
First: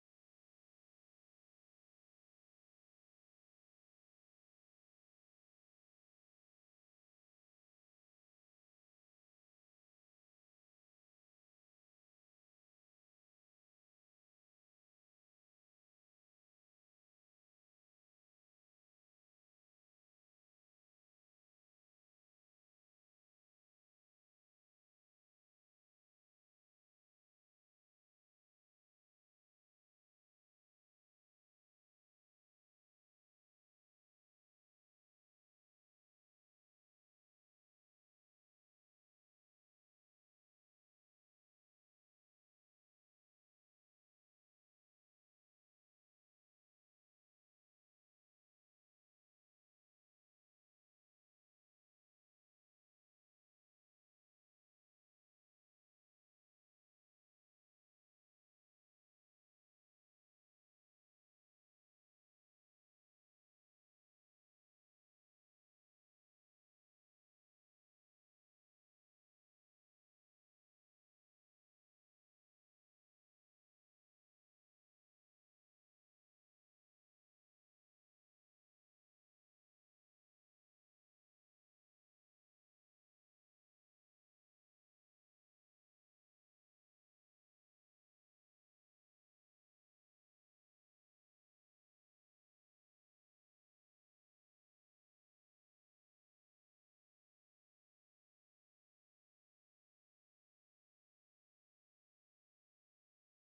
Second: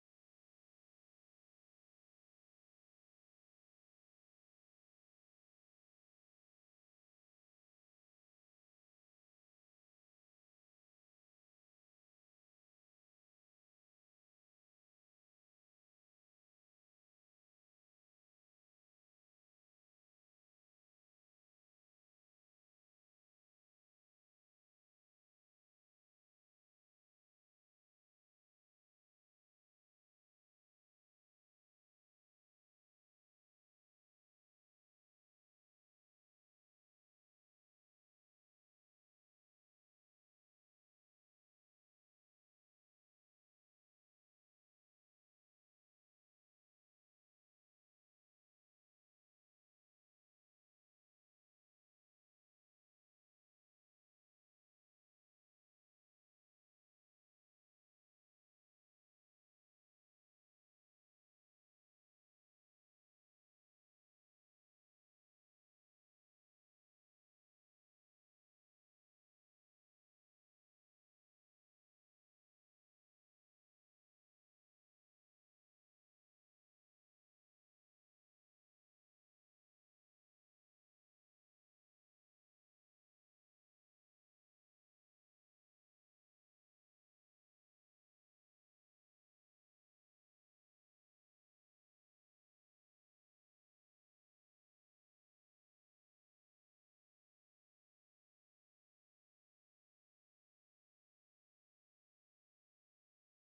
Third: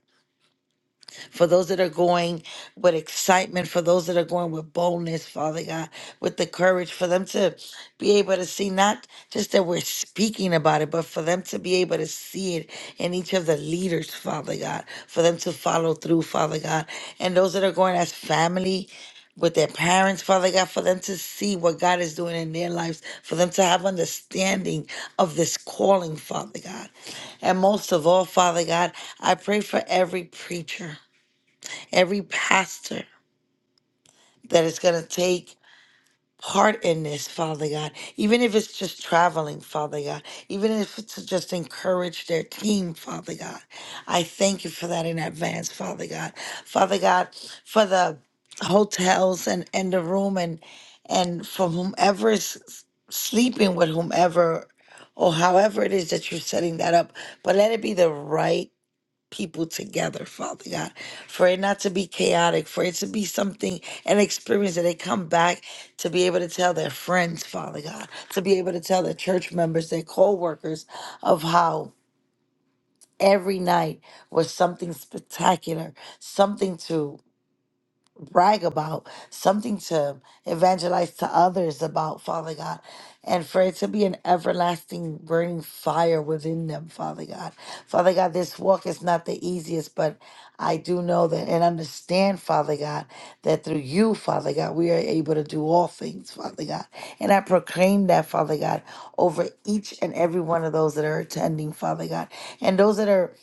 for those that are going with excitement, for those that are going with boldness, Father God, with the courage for them to be able to see not just that we're speaking about it, but for them to be able to see it in each of the leaders, Father God, for them to follow through, Father God. And those that are going as family, with their parents, Father God, for them to see what God is doing in their lives, for them to have understanding of this calling, Father God. And most of all, Father God, I pray for every preacher every pastor that is going to take part in this, Father God, even if it's just traveling, Father God, even if it's to just encourage their team, Father God. I thank you for that in advance, Father God. Father God, for the hotels and, and the room and and for whomever is s- sleeping with whomever or however it is that you're setting that up, but let it be the right people together, Father God, for it not to be chaotic, for it to be something, an experience that they come back to be able to tell their friends, Father God, to be able to tell their church members, their co workers, of how every night was something spectacular, something to brag about, something to evangelize to others about, Father God, and for it to be an everlasting burning fire within them, Father God. Father God, this walk is not the easiest, but I do know that and understand, Father God, that through you, Father God, we are able to do all things, Father God. And I proclaim that, Father God, over each and every one of those that are attending, Father God, and those that are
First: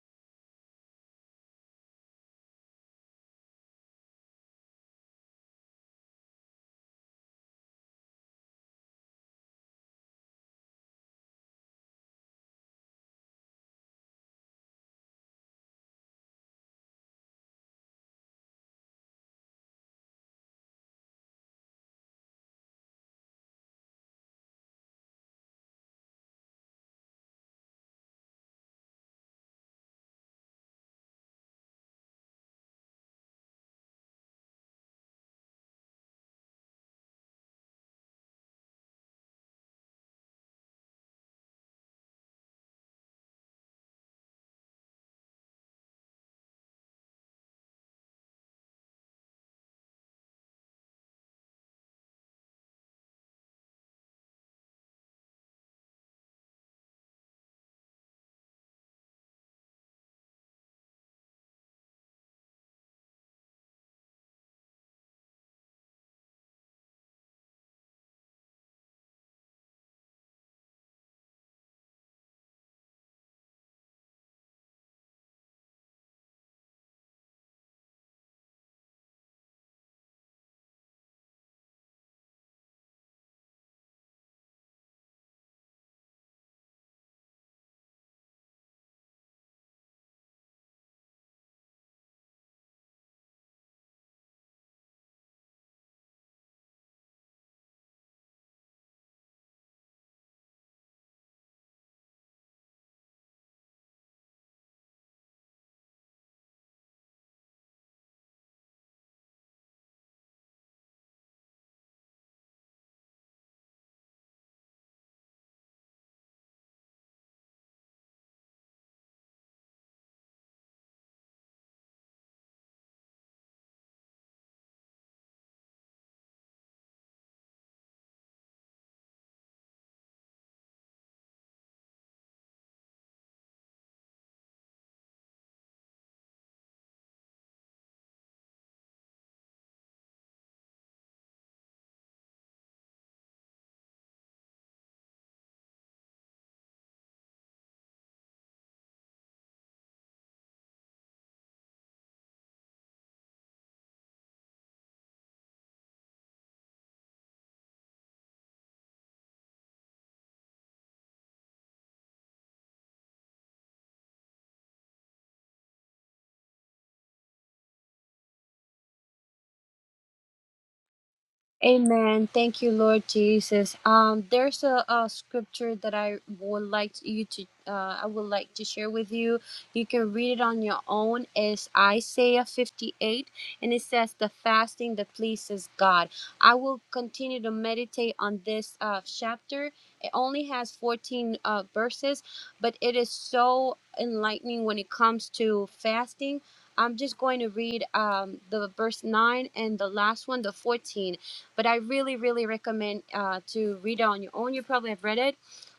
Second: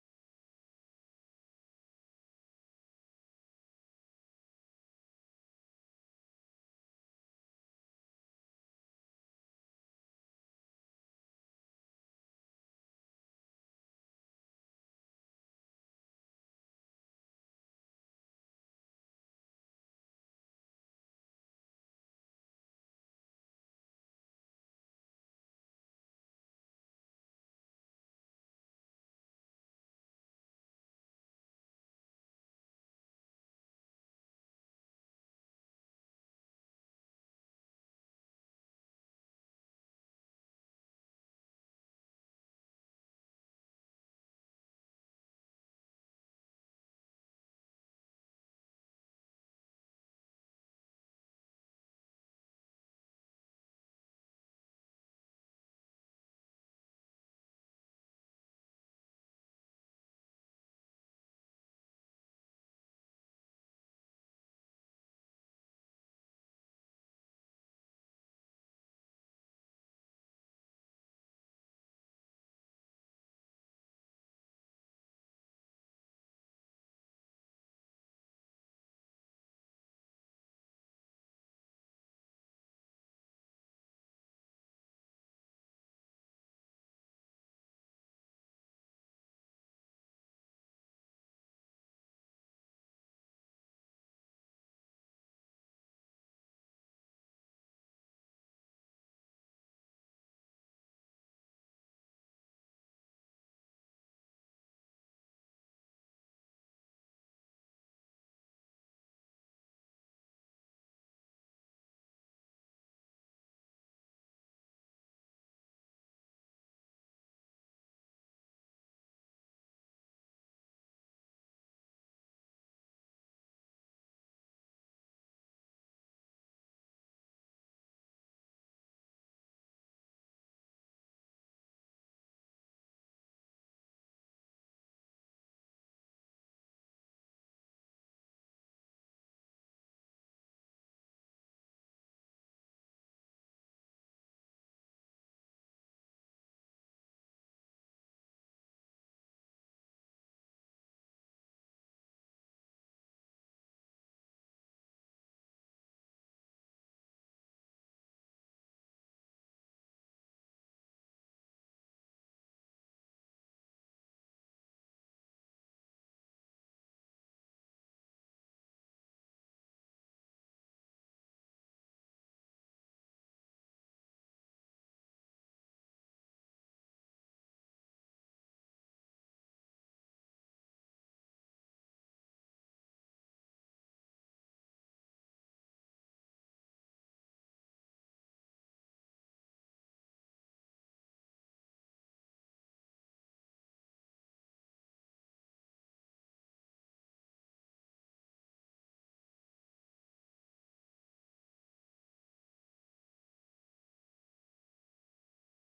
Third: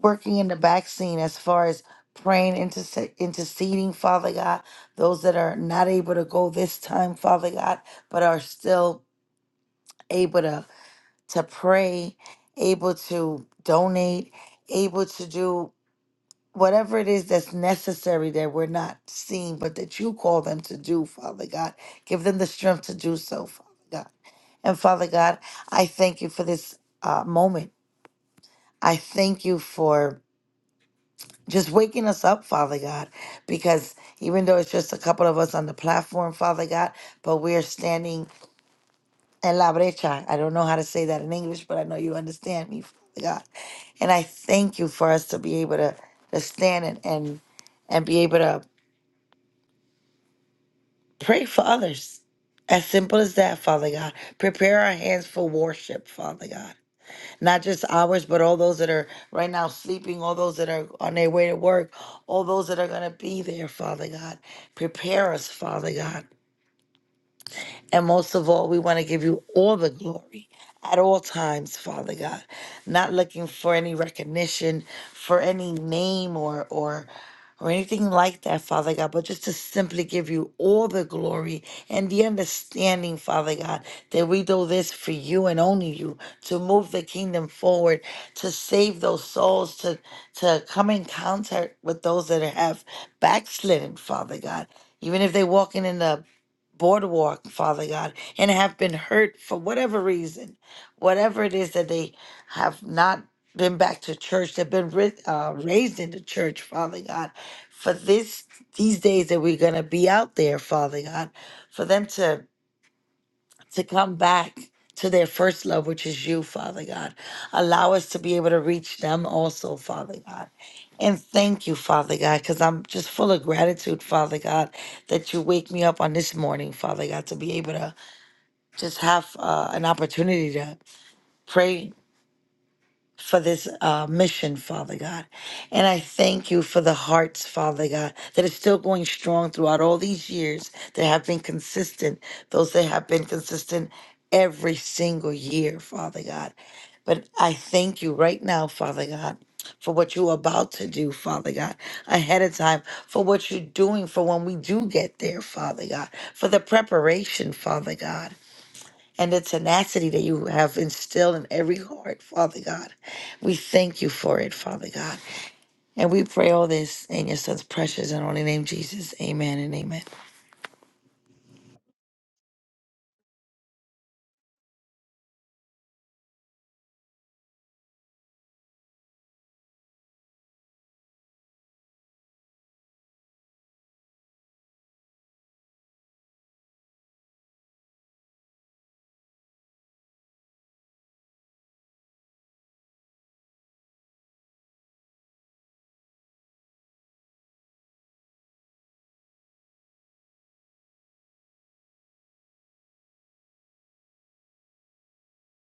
working in the back scene as far as praying, interse- interceding, Father God, those that are not able to go this time, Father God, but are still able to, to pray, able to donate, able to do whatever it is that's necessary that we're not seeing, but that you call them to do, Father God. Give them the strength to do so, Father God. And Father God, I thank you for this uh, moment. I thank you for just waking us up, Father God, because even though it's just a couple of us on the platform, Father God, but we're standing en la brecha. I don't know how to say that in English, but I know you understand me, Father God. And I thank you for us to be able to, to stand and, and and be able to pray for others. As simple as that, Father God. Prepare our hands for worship, Father God. not just ours, but all those that are right now sleeping, all those that are on their way to work, all those that are going to be there, Father God. Prepare us, Father God. And most of all, we want to give you all the glory at all times, Father God. Not looking for any recognition, for any name or or or anything like that, Father God, but just to simply give you all the glory and the understanding, Father God, that we do this for you and only you to move the kingdom forward, to save those souls, to to come in contact with those that have backslidden, Father God. Even if they're walking in the boardwalk, Father God, and have been hurt for whatever reason, whatever it is that they have not been back to church, they've been ri- uh, raised in the church, Father God, for this these days that we're gonna be out there, Father God, for them to to come back to their first love, which is you, Father God. Allow us to be able to reach them also, Father God. And thank you, Father God, because I'm just full of gratitude, Father God, that you wake me up on this morning, Father God, to be able to just have uh, an opportunity to pray for this uh, mission, Father God. And I thank you for the hearts, Father God, that are still going strong throughout all these years that have been consistent, those that have been consistent every single year, Father God. But I thank you right now, Father God. For what you're about to do, Father God, ahead of time, for what you're doing, for when we do get there, Father God, for the preparation, Father God and the tenacity that you have instilled in every heart, Father God. We thank you for it, Father God. And we pray all this in your son's precious and holy name, Jesus. Amen and amen. Amen. Thank you, Lord Jesus. Um, there's a, a scripture that I would like you to, uh, I would like to share with you. You can read it on your own. It's Isaiah 58, and it says, "The fasting that pleases God." I will continue to meditate on this uh, chapter. It only has 14 uh, verses, but it is so enlightening when it comes to fasting. I'm just going to read um, the verse 9 and the last one, the 14. But I really, really recommend uh, to read it on your own. You probably have read it,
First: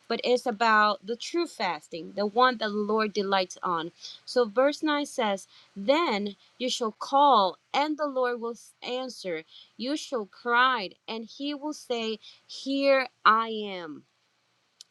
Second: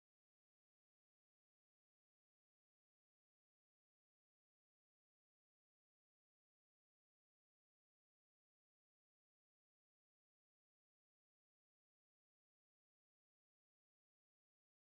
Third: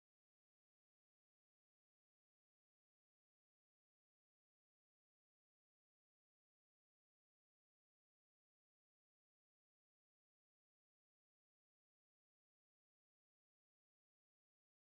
but it's about the true fasting, the one that the Lord delights on. So verse 9 says, Then you shall call, and the Lord will answer. You shall cry, and he will say, Here I am.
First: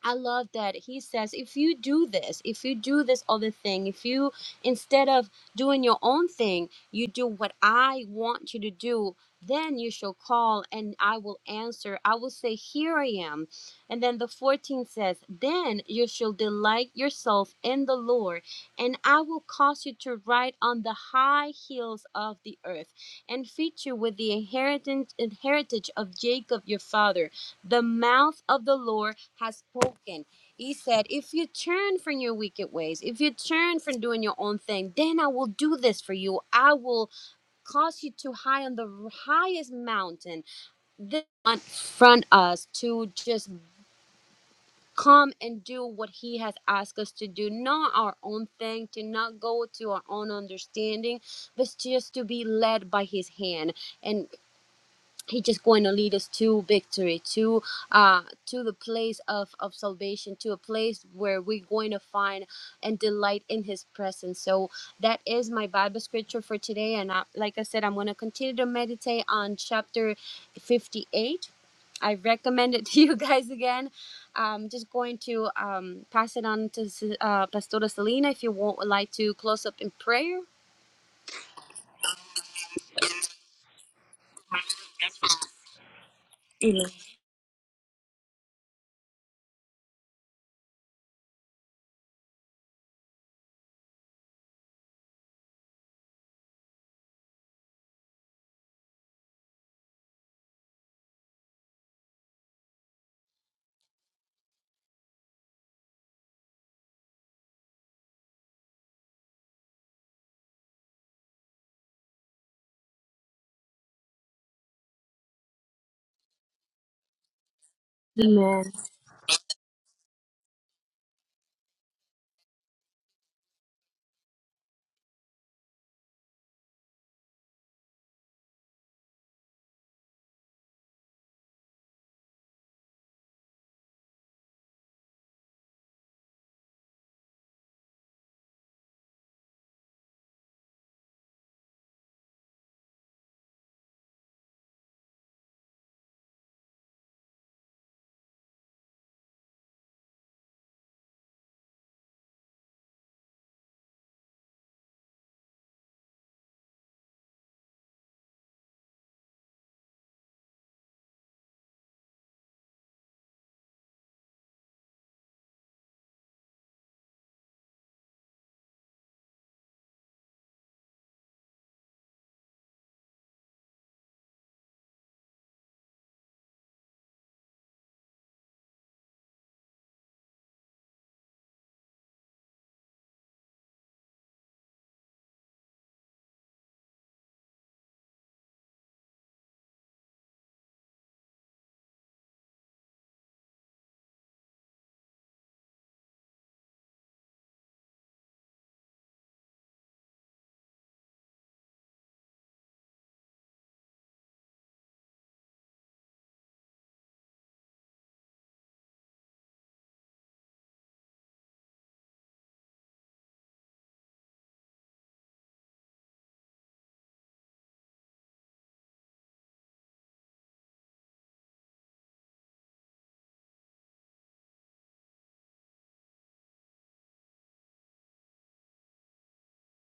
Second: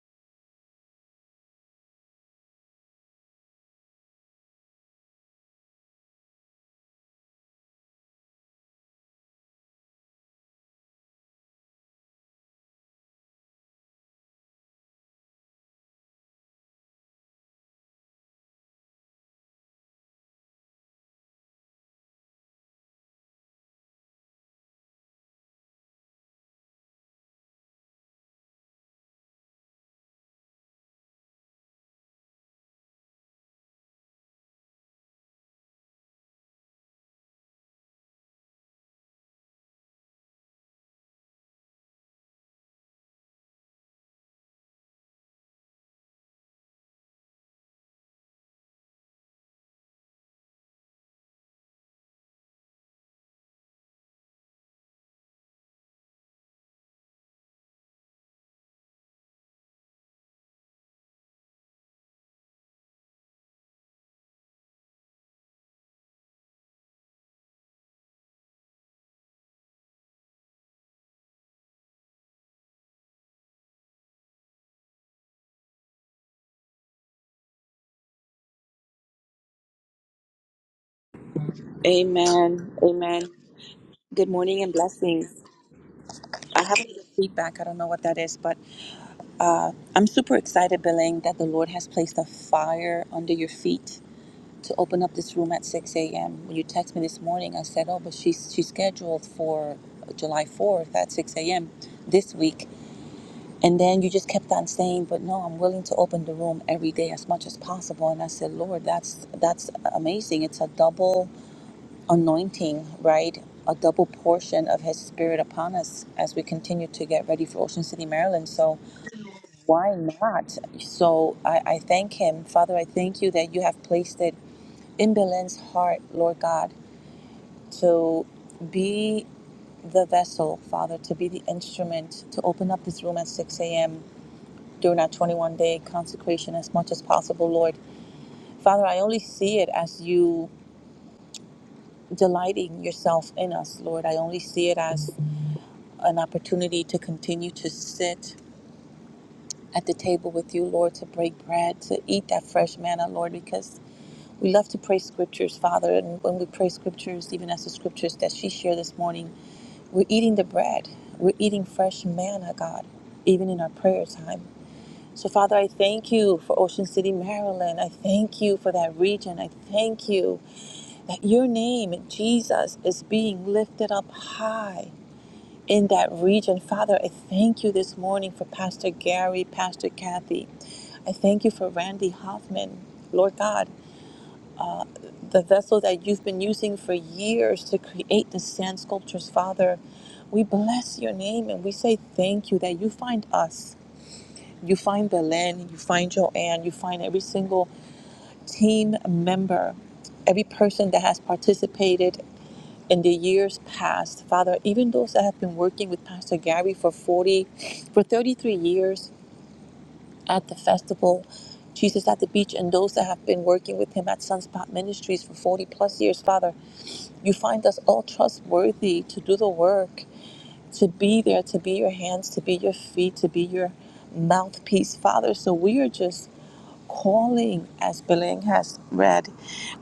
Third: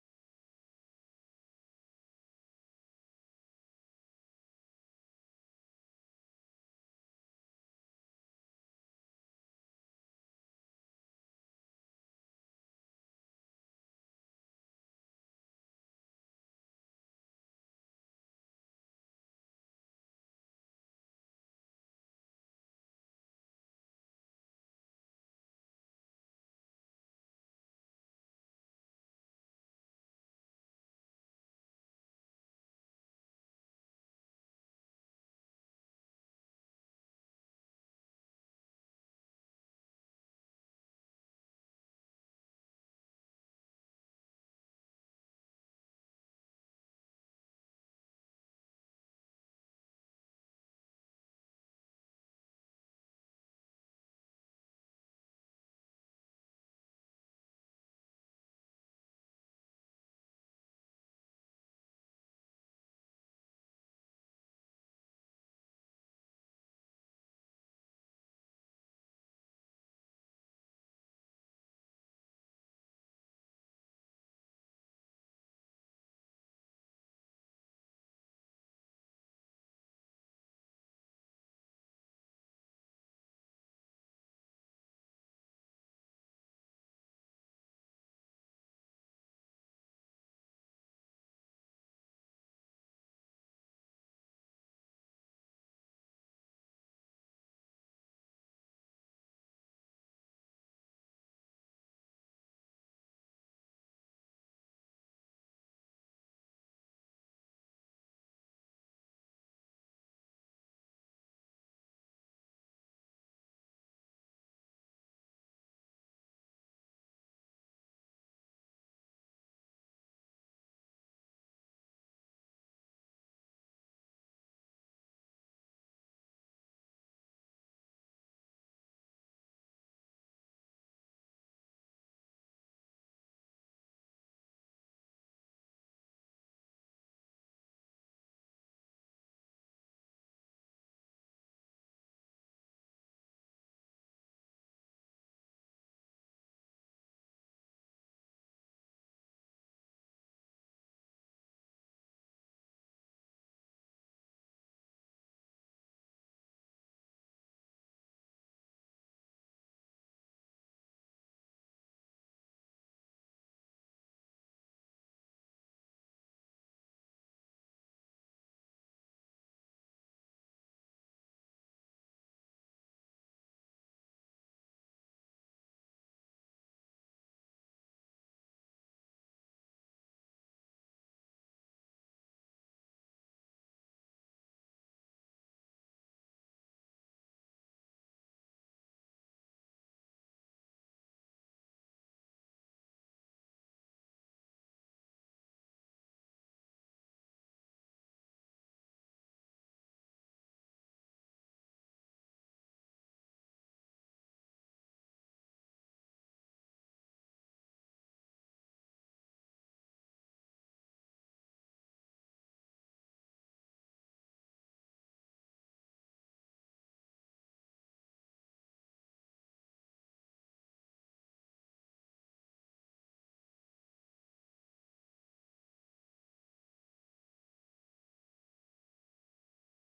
I love that he says, if you do this, if you do this other thing, if you, instead of doing your own thing, you do what I want you to do, then you shall call and I will answer. I will say, Here I am. And then the 14 says, Then you shall delight yourself in the Lord, and I will cause you to ride on the high hills of the earth and feed you with the inheritance, inheritance of Jacob your father. The mouth of the Lord has spoken. He said, If you turn from your wicked ways, if you turn from doing your own thing, then I will do this for you. I will cause you to high on the highest mountain, then front us to just come and do what He has asked us to do, not our own thing, to not go to our own understanding, but just to be led by His hand. And He's just going to lead us to victory, to uh, to the place of, of salvation, to a place where we're going to find and delight in His presence. So that is my Bible scripture for today, and I, like I said, I'm going to continue to meditate on chapter 58. I recommend it to you guys again. I'm just going to um, pass it on to uh, Pastora Selena if you want, would like to close up in prayer. Amen. Amen. Good morning and blessings. I have a little feedback. I don't know what that is, but I'm super excited, Beling, that the Lord has placed a fire under your feet to open up this room at 6 a.m. When you text me this morning, I said, "Oh, but she's she's scheduled for July 4th at 6 a.m. this week." And then you just kept on saying, "But no, I'm willing to open the room every day as much as possible." And I said, "Lord, that's that's amazing. It's a double anointing, right? A double portion of His Spirit upon us as we continue to get ready for Ocean City, Maryland." Amen. So why not? So I, I thank Him, Father. I thank you that you have placed it in Belen's heart, Lord God, to be the vessel, Father, to be the instrument, to open up this room at 6 a.m. during our 21 day consecration as much as possible, Lord. Father, I only see it as you delighting yourself in us, Lord. I only see it as an opportunity to continue to sit at the table with you, Lord, to break bread, to eat that fresh manna, Lord, because We love to pray scriptures, Father, and when we pray scriptures, even as the scriptures that she shared this morning, we're eating the bread. We're eating fresh manna, God, even in our prayer time. So, Father, I thank you for Ocean City, Maryland. I thank you for that region. I thank you that your name, Jesus, is being lifted up high in that region. Father, I thank you this morning for Pastor Gary, Pastor Kathy. I thank you for Randy Hoffman, Lord God the vessel that you've been using for years to create the sand sculptures, Father. We bless your name and we say thank you that you find us. You find Belen, you find Joanne, you find every single team member, every person that has participated in the years past. Father, even those that have been working with Pastor Gary for 40, for 33 years, at the festival, Jesus at the beach, and those that have been working with him at Sunspot Ministries for 40 plus years, Father. You find us all trustworthy to do the work, to be there, to be your hands, to be your feet, to be your mouthpiece, Father. So we are just calling, as Belen has read,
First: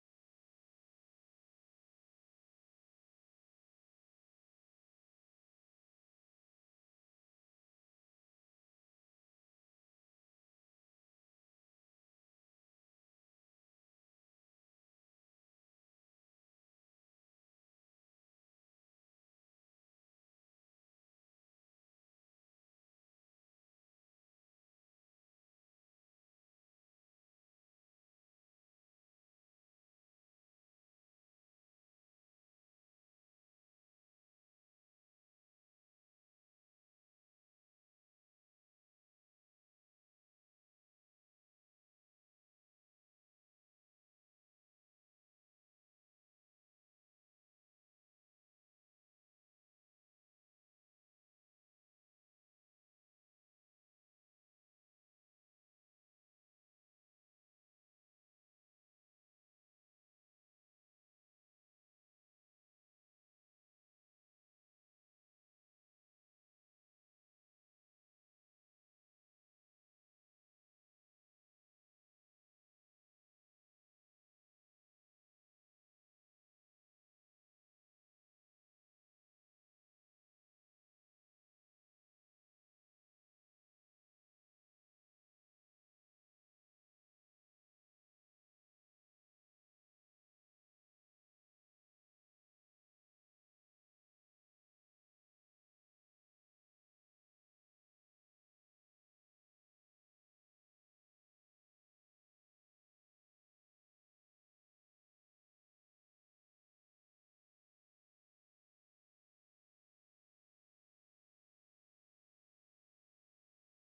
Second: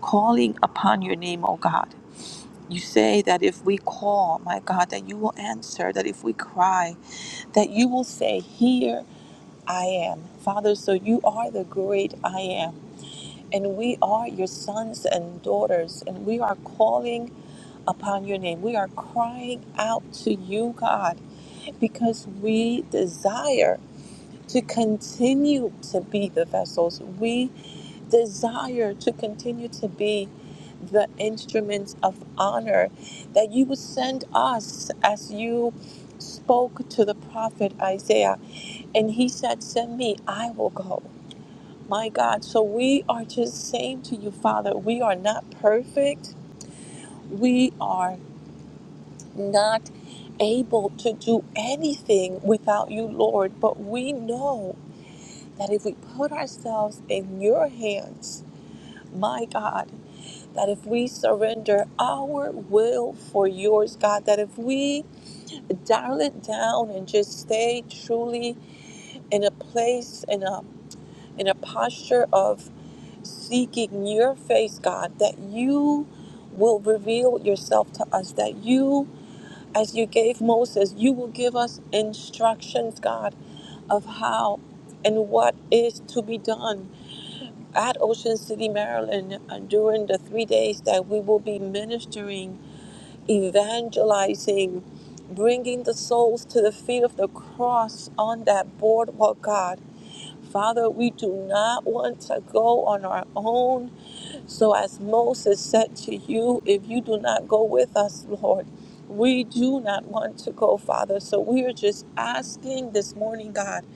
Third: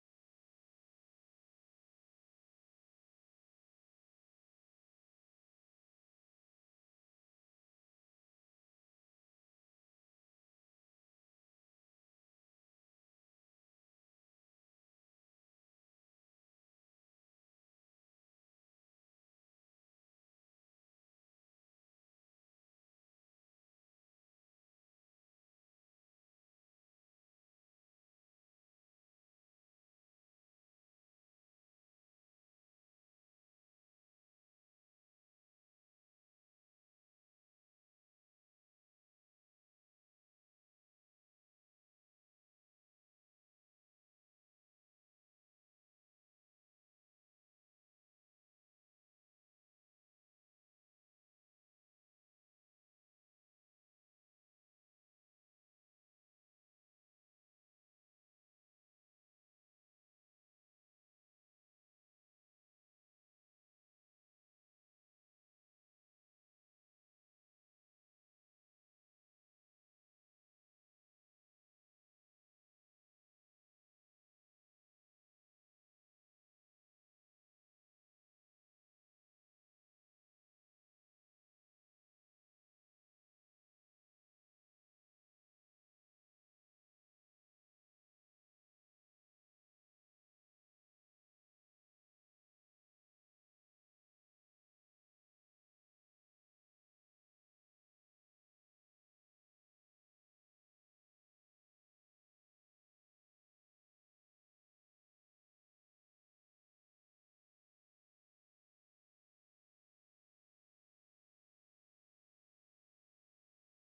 calling upon your name, O God. You say that if we call, my God, that you will answer, that if we cry, that you will say, "Here." I am. Father, so you are the great I am. And we are your sons and daughters, and we are calling upon your name. We are crying out to you, God, because we desire to continue to be the vessels. We desire to continue to be the instruments of honor that you would send us as you spoke to the prophet Isaiah. And he said, Send me, I will go. My God, so we are just saying to you, Father, we are not perfect. We are not able to do anything without you, Lord. But we know that if we put ourselves in your hands, my God, that if we surrender our will for yours, God, that if we dial it down and just stay truly in a place, in a in a posture of seeking your face, God, that you will reveal yourself to us, that you, as you gave Moses, you will give us instructions, God, of how and what is to be done at Ocean City, Maryland, uh, during the three days that we will be ministering, evangelizing, bringing the souls to the feet of the cross on that boardwalk, God. Father, we do not want to go on our own so, as Moses said to you, if you do not go with us, Lord, we do not want to go, Father. So, we are just asking this morning, God,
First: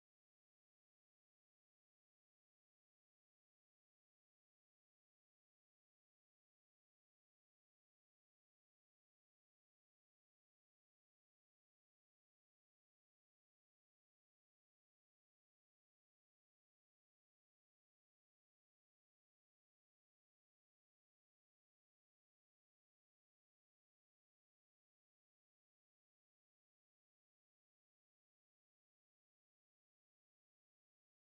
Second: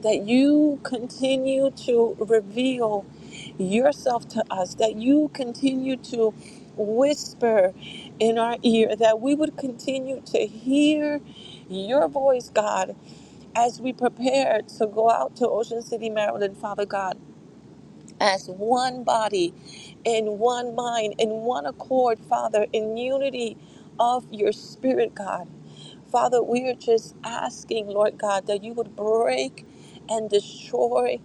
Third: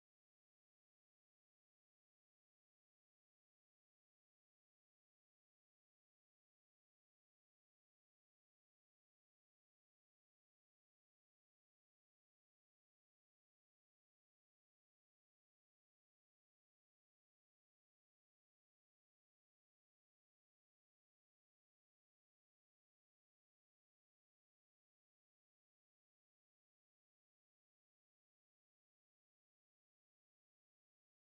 that you continue to reveal yourself to us, that you continue to whisper in our ear, that we would continue to hear your voice, God, as we prepare to go out to Ocean City, Maryland, Father God as one body, in one mind, in one accord, Father, in unity of your spirit, God. Father, we are just asking, Lord God, that you would break and destroy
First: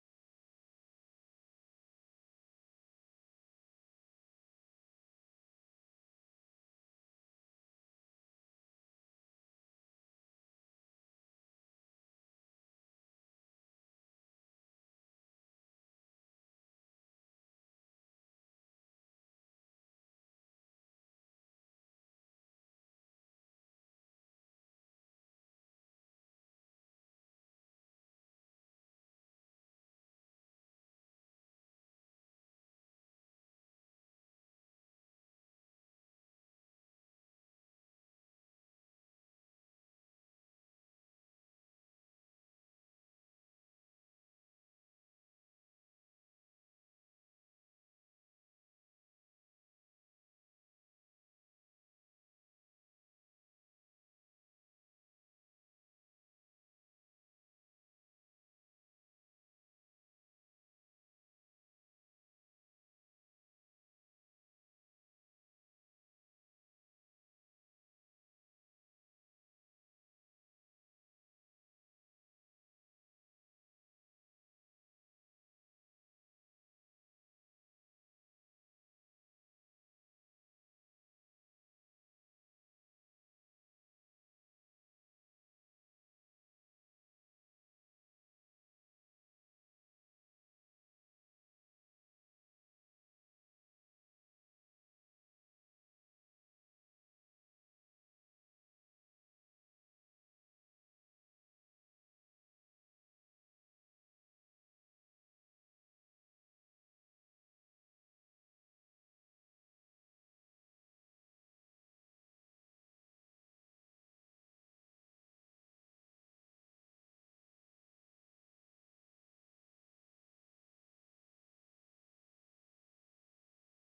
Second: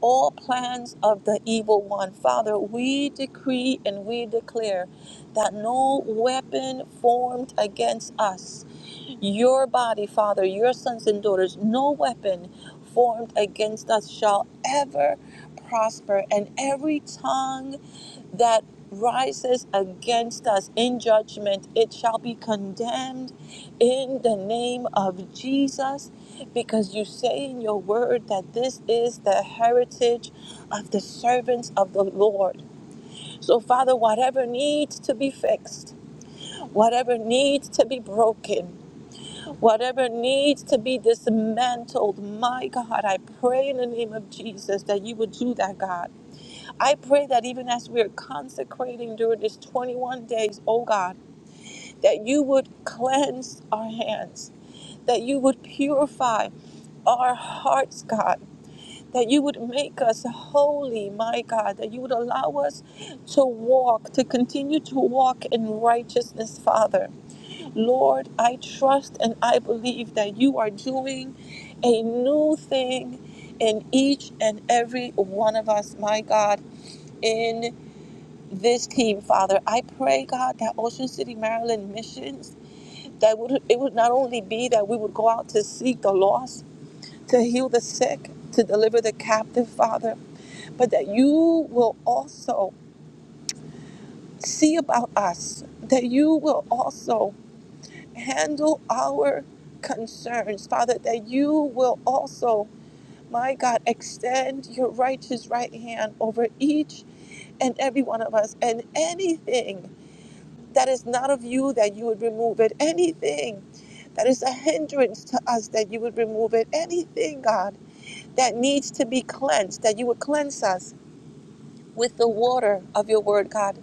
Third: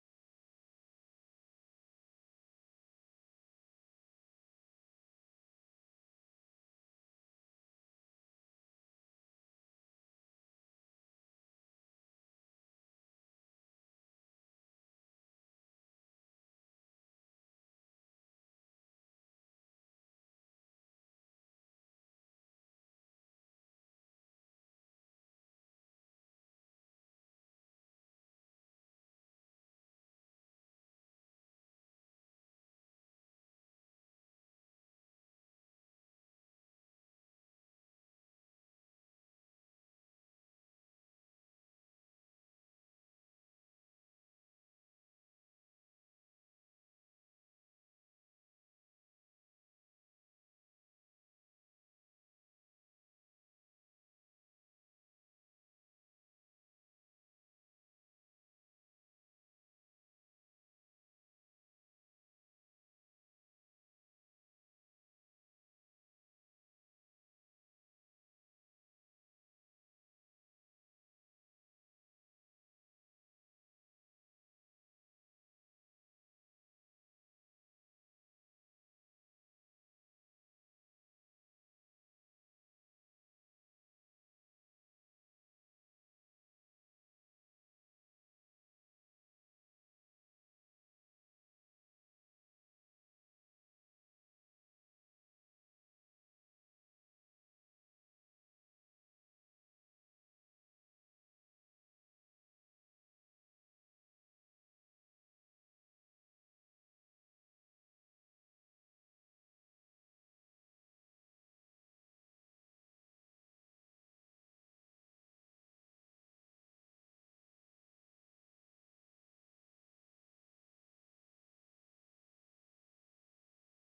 all plans of the evil one. Father, we decree and we declare that no weapon formed against us, your body, Father, your sons and daughters, no weapon formed against us shall ever prosper. And every tongue that rises against us in judgment, it shall be condemned in the name of Jesus, because you say in your word that this is the heritage of the servants of the Lord. So, Father, whatever needs to be fixed, whatever needs to be broken, whatever needs to be dismantled, my God, I pray in the name of Jesus that you would do that, God. I pray that even as we are consecrating during this 21 days, oh God, that you would cleanse our hands that you would purify our hearts, God, that you would make us holy, my God, that you would allow us to walk, to continue to walk in righteousness, Father. Lord, I trust and I believe that you are doing a new thing in each and every one of us, my God, in this team, Father. I pray, God, that Ocean City, Maryland missions, that would it would not only be that we would go out to seek the lost, to heal the sick, to deliver the captive, Father, but that you will also see about us, that you will also handle our concerns, Father, that you will also, my God, extend your righteous right hand over each and every one of us, and anything that is not of you, that you would remove it, anything that is a hindrance to us, that you would remove it, anything, God that needs to be cleansed, that you would cleanse us with the water of your word, God,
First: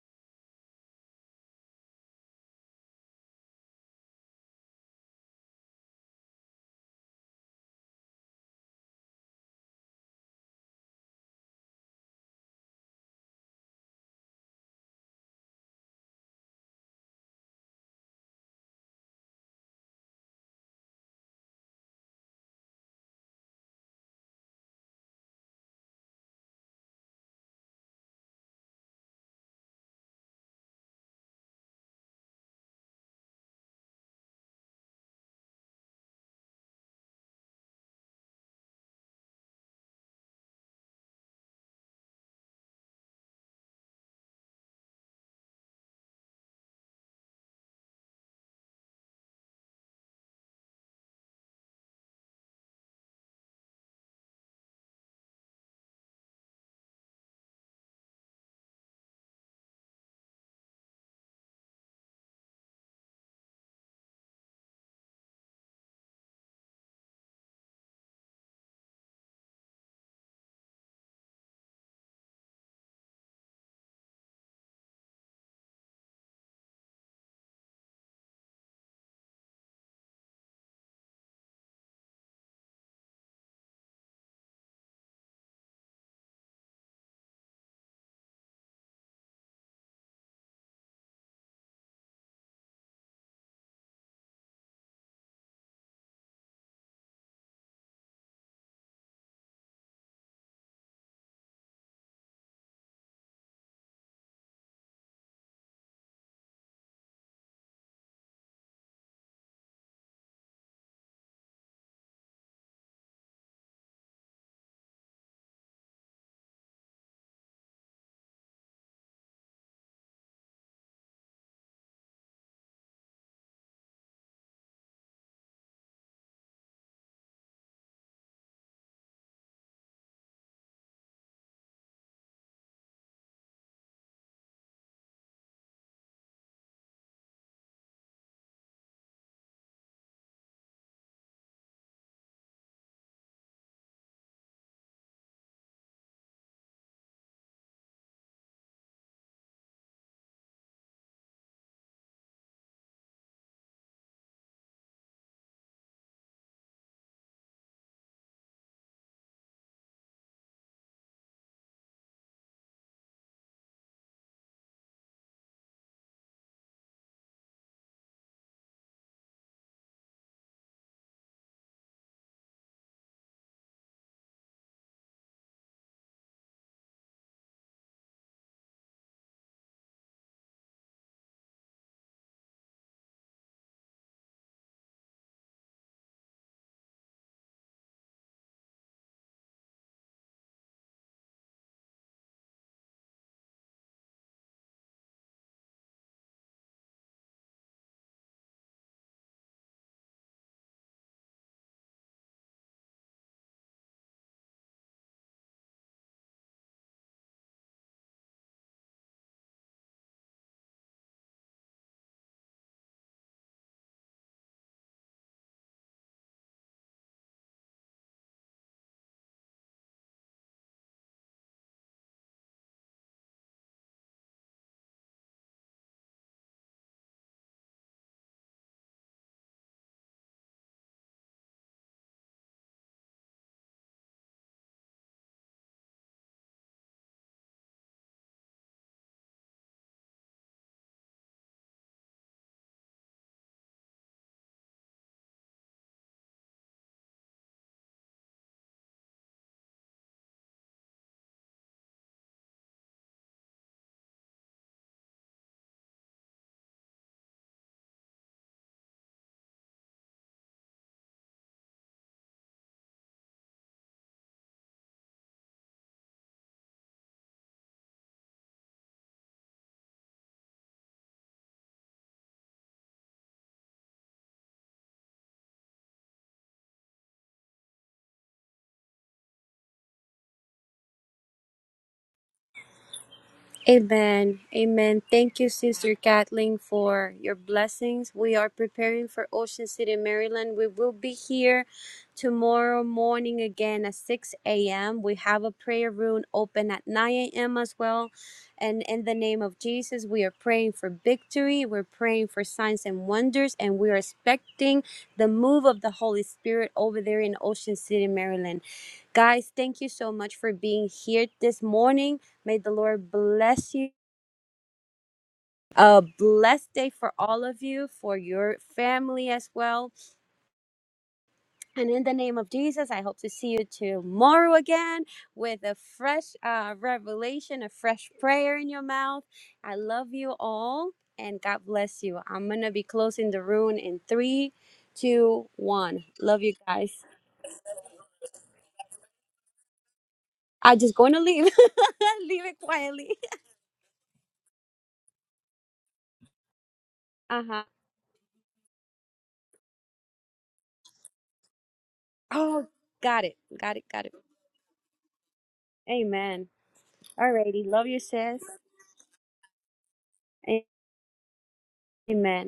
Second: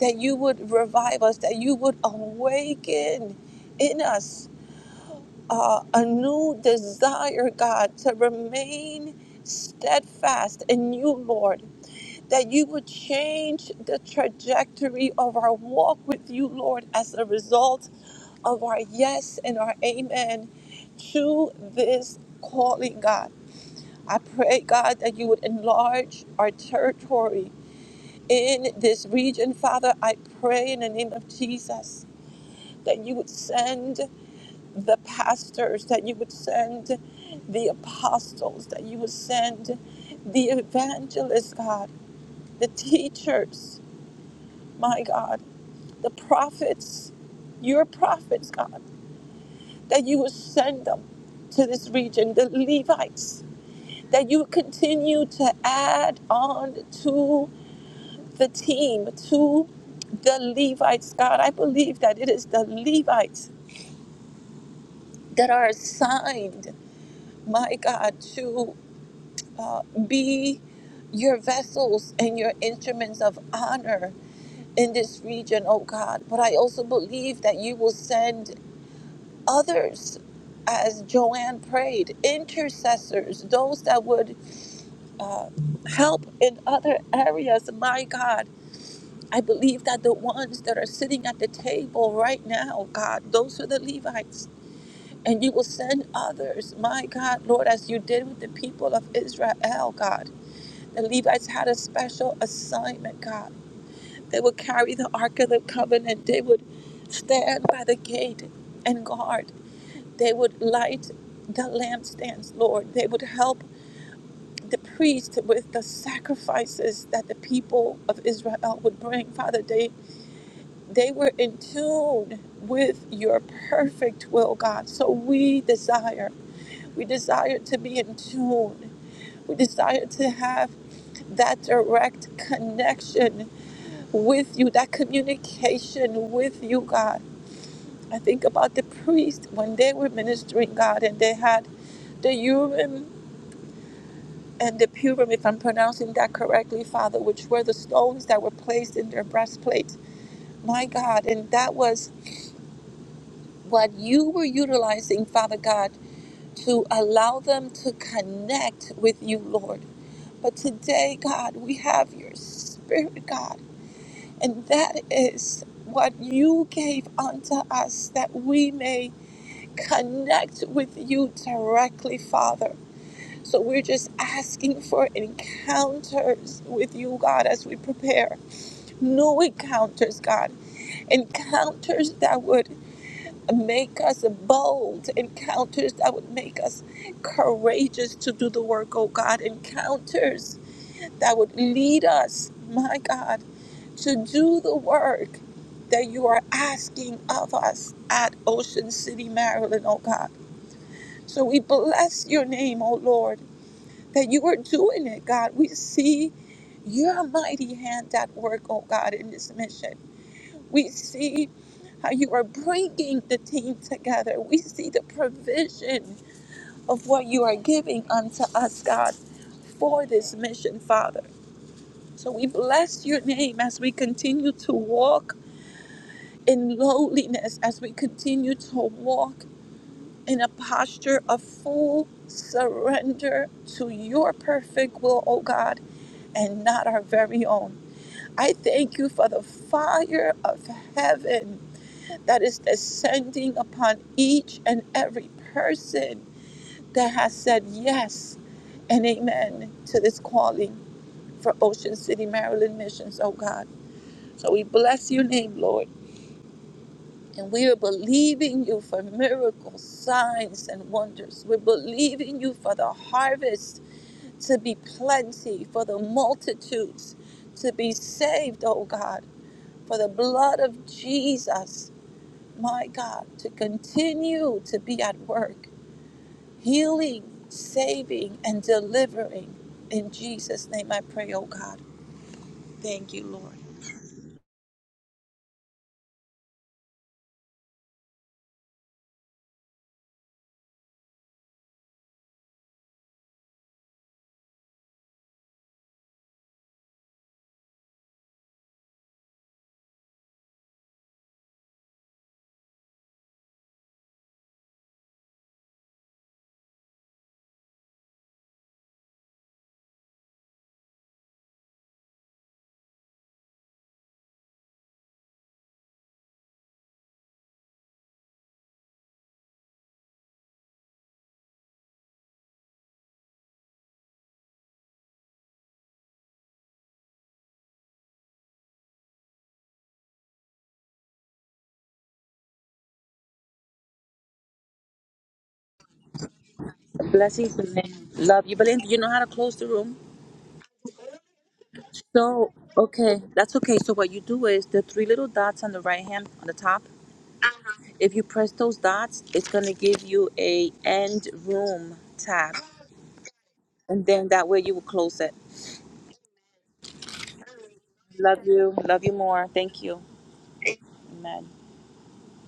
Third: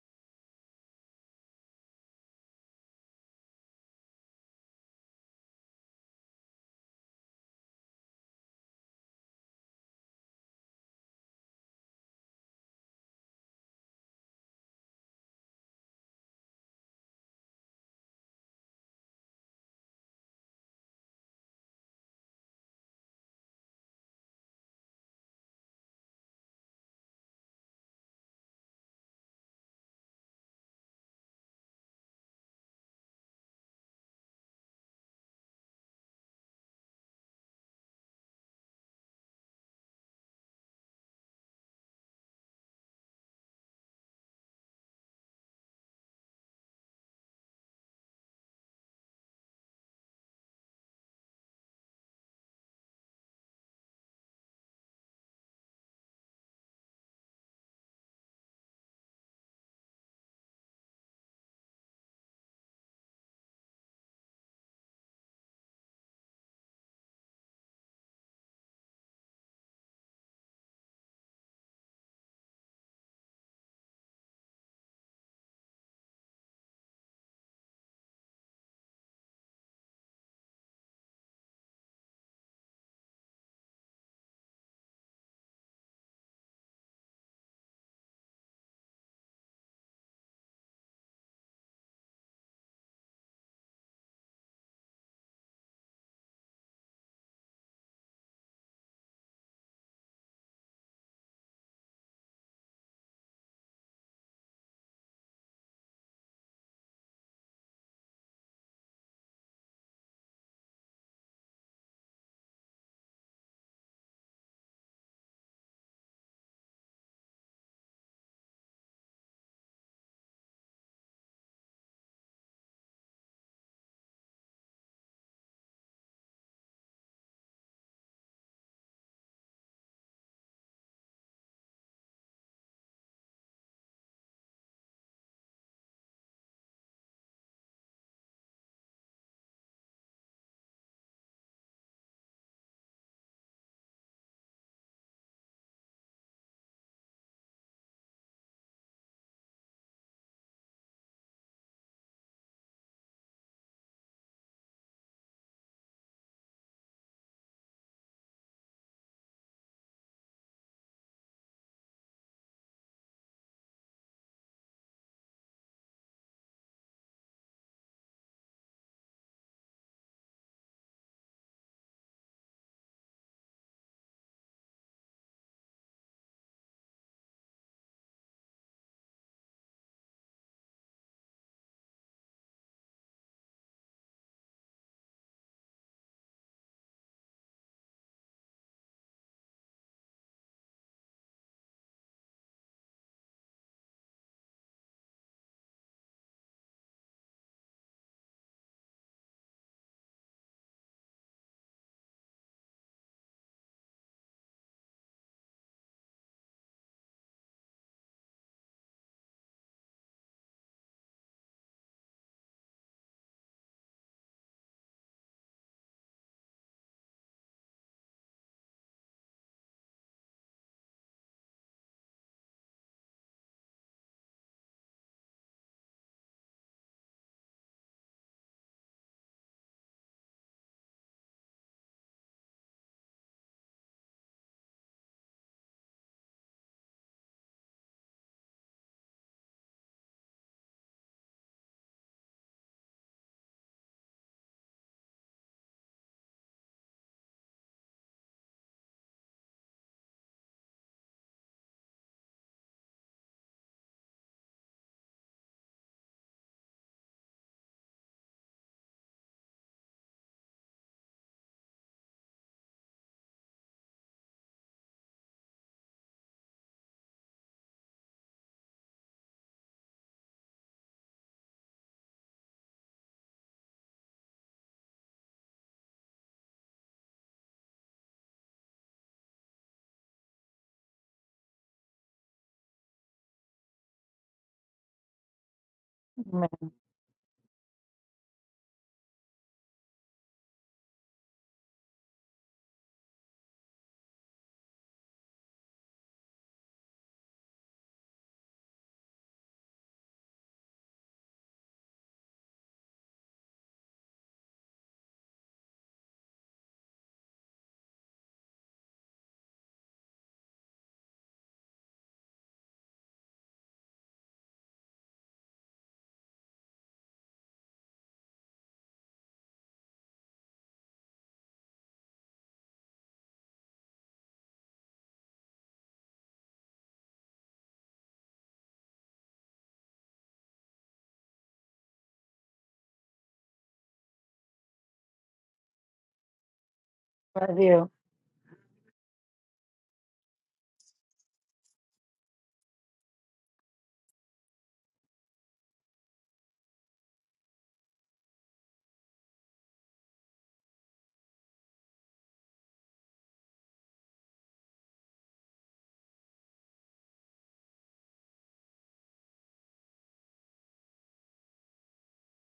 that you would revive us, that you would awaken in us uh, a new desire, God, to remain steadfast in you, Lord, that you would change the trajectory of our walk with you, Lord, as a result of our yes and our amen to this calling, God. I pray, God, that you would enlarge our territory in this region. Father, I pray in the name of Jesus that you would send the pastors, that you would send the apostles, that you would send the evangelists, God, the teachers, my God, the prophets, your prophets, God, that you would send them to this region, the Levites, that you would continue to add on to the team to the Levites, God. I believe that it is the Levites that are assigned, my God, to uh, be your vessels and your instruments of honor in this region, oh God. But I also believe that you will send others, as Joanne prayed, intercessors, those that would uh, help in other areas, my God I believe that the ones that are sitting at the table right now, God, those are the Levites. And you will send others, my God, Lord, as you did with the people of Israel, God. The Levites had a special assignment, God. They would carry the Ark of the Covenant, they would stand by the gate and guard, they would light the lampstands, Lord. They would help the priest with the sacrifices that the people of Israel would bring, Father. They they were in tune with your perfect will, God. So we desire, we desire to be in tune. We desire to have that direct connection with you, that communication with you, God. I think about the priest when they were ministering, God, and they had the Urim and the Purim, if I'm pronouncing that correctly, Father, which were the stones that were placed in their breastplates. My God, and that was what you were utilizing, Father God, to allow them to connect with you, Lord. But today, God, we have your spirit, God, and that is what you gave unto us that we may connect with you directly, Father. So we're just asking for encounters with you, God, as we prepare. New encounters, God. Encounters that would make us bold encounters that would make us courageous to do the work oh god encounters that would lead us my god to do the work that you are asking of us at ocean city maryland oh god so we bless your name oh lord that you are doing it god we see your mighty hand at work oh god in this mission we see how you are bringing the team together. We see the provision of what you are giving unto us, God, for this mission, Father. So we bless your name as we continue to walk in lowliness, as we continue to walk in a posture of full surrender to your perfect will, O God, and not our very own. I thank you for the fire of heaven that is descending upon each and every person that has said yes and amen to this calling for Ocean City, Maryland missions, oh God. So we bless your name, Lord. And we are believing you for miracles, signs, and wonders. We're believing you for the harvest to be plenty, for the multitudes to be saved, oh God, for the blood of Jesus my God, to continue to be at work, healing, saving, and delivering. In Jesus' name I pray, oh God. Thank you, Lord. Amen. Amen. Thank you, Sister Amen. Kathleen, for your blessings. We are preparing for Ocean City, Maryland. We will be here tomorrow morning again at 6 a.m. We have a prayer room open at 9 a.m. as well. And in the name of Jesus, we are praying for victory. We're praying for signs and wonders. And we are expecting the move of the Holy Spirit over there in Ocean City, Maryland. Guys, thank you so much for being here this morning. May the Lord bless you. A blessed day for all of you, for your family as well. And in the name of Jesus, I hope to see you tomorrow again with a fresh uh, revelation, a fresh prayer in your mouth. I love you all and God bless you. I'm going to be closing the room in three, two, one. Love you guys. Blessings Love and you. name. Love you. Belinda, you know how to close the room? i am just going to leave. leave So, it quietly. okay, that's okay. So, what you do is the three little dots on the right hand on the top, Uh huh. if you press those dots, it's going to give you a end room tab. Oh, got it. Got it. And Got it. then that way you will close it. Amen. Alrighty. Love you, sis. Love you. Love you more. Thank you. Amen. Amen.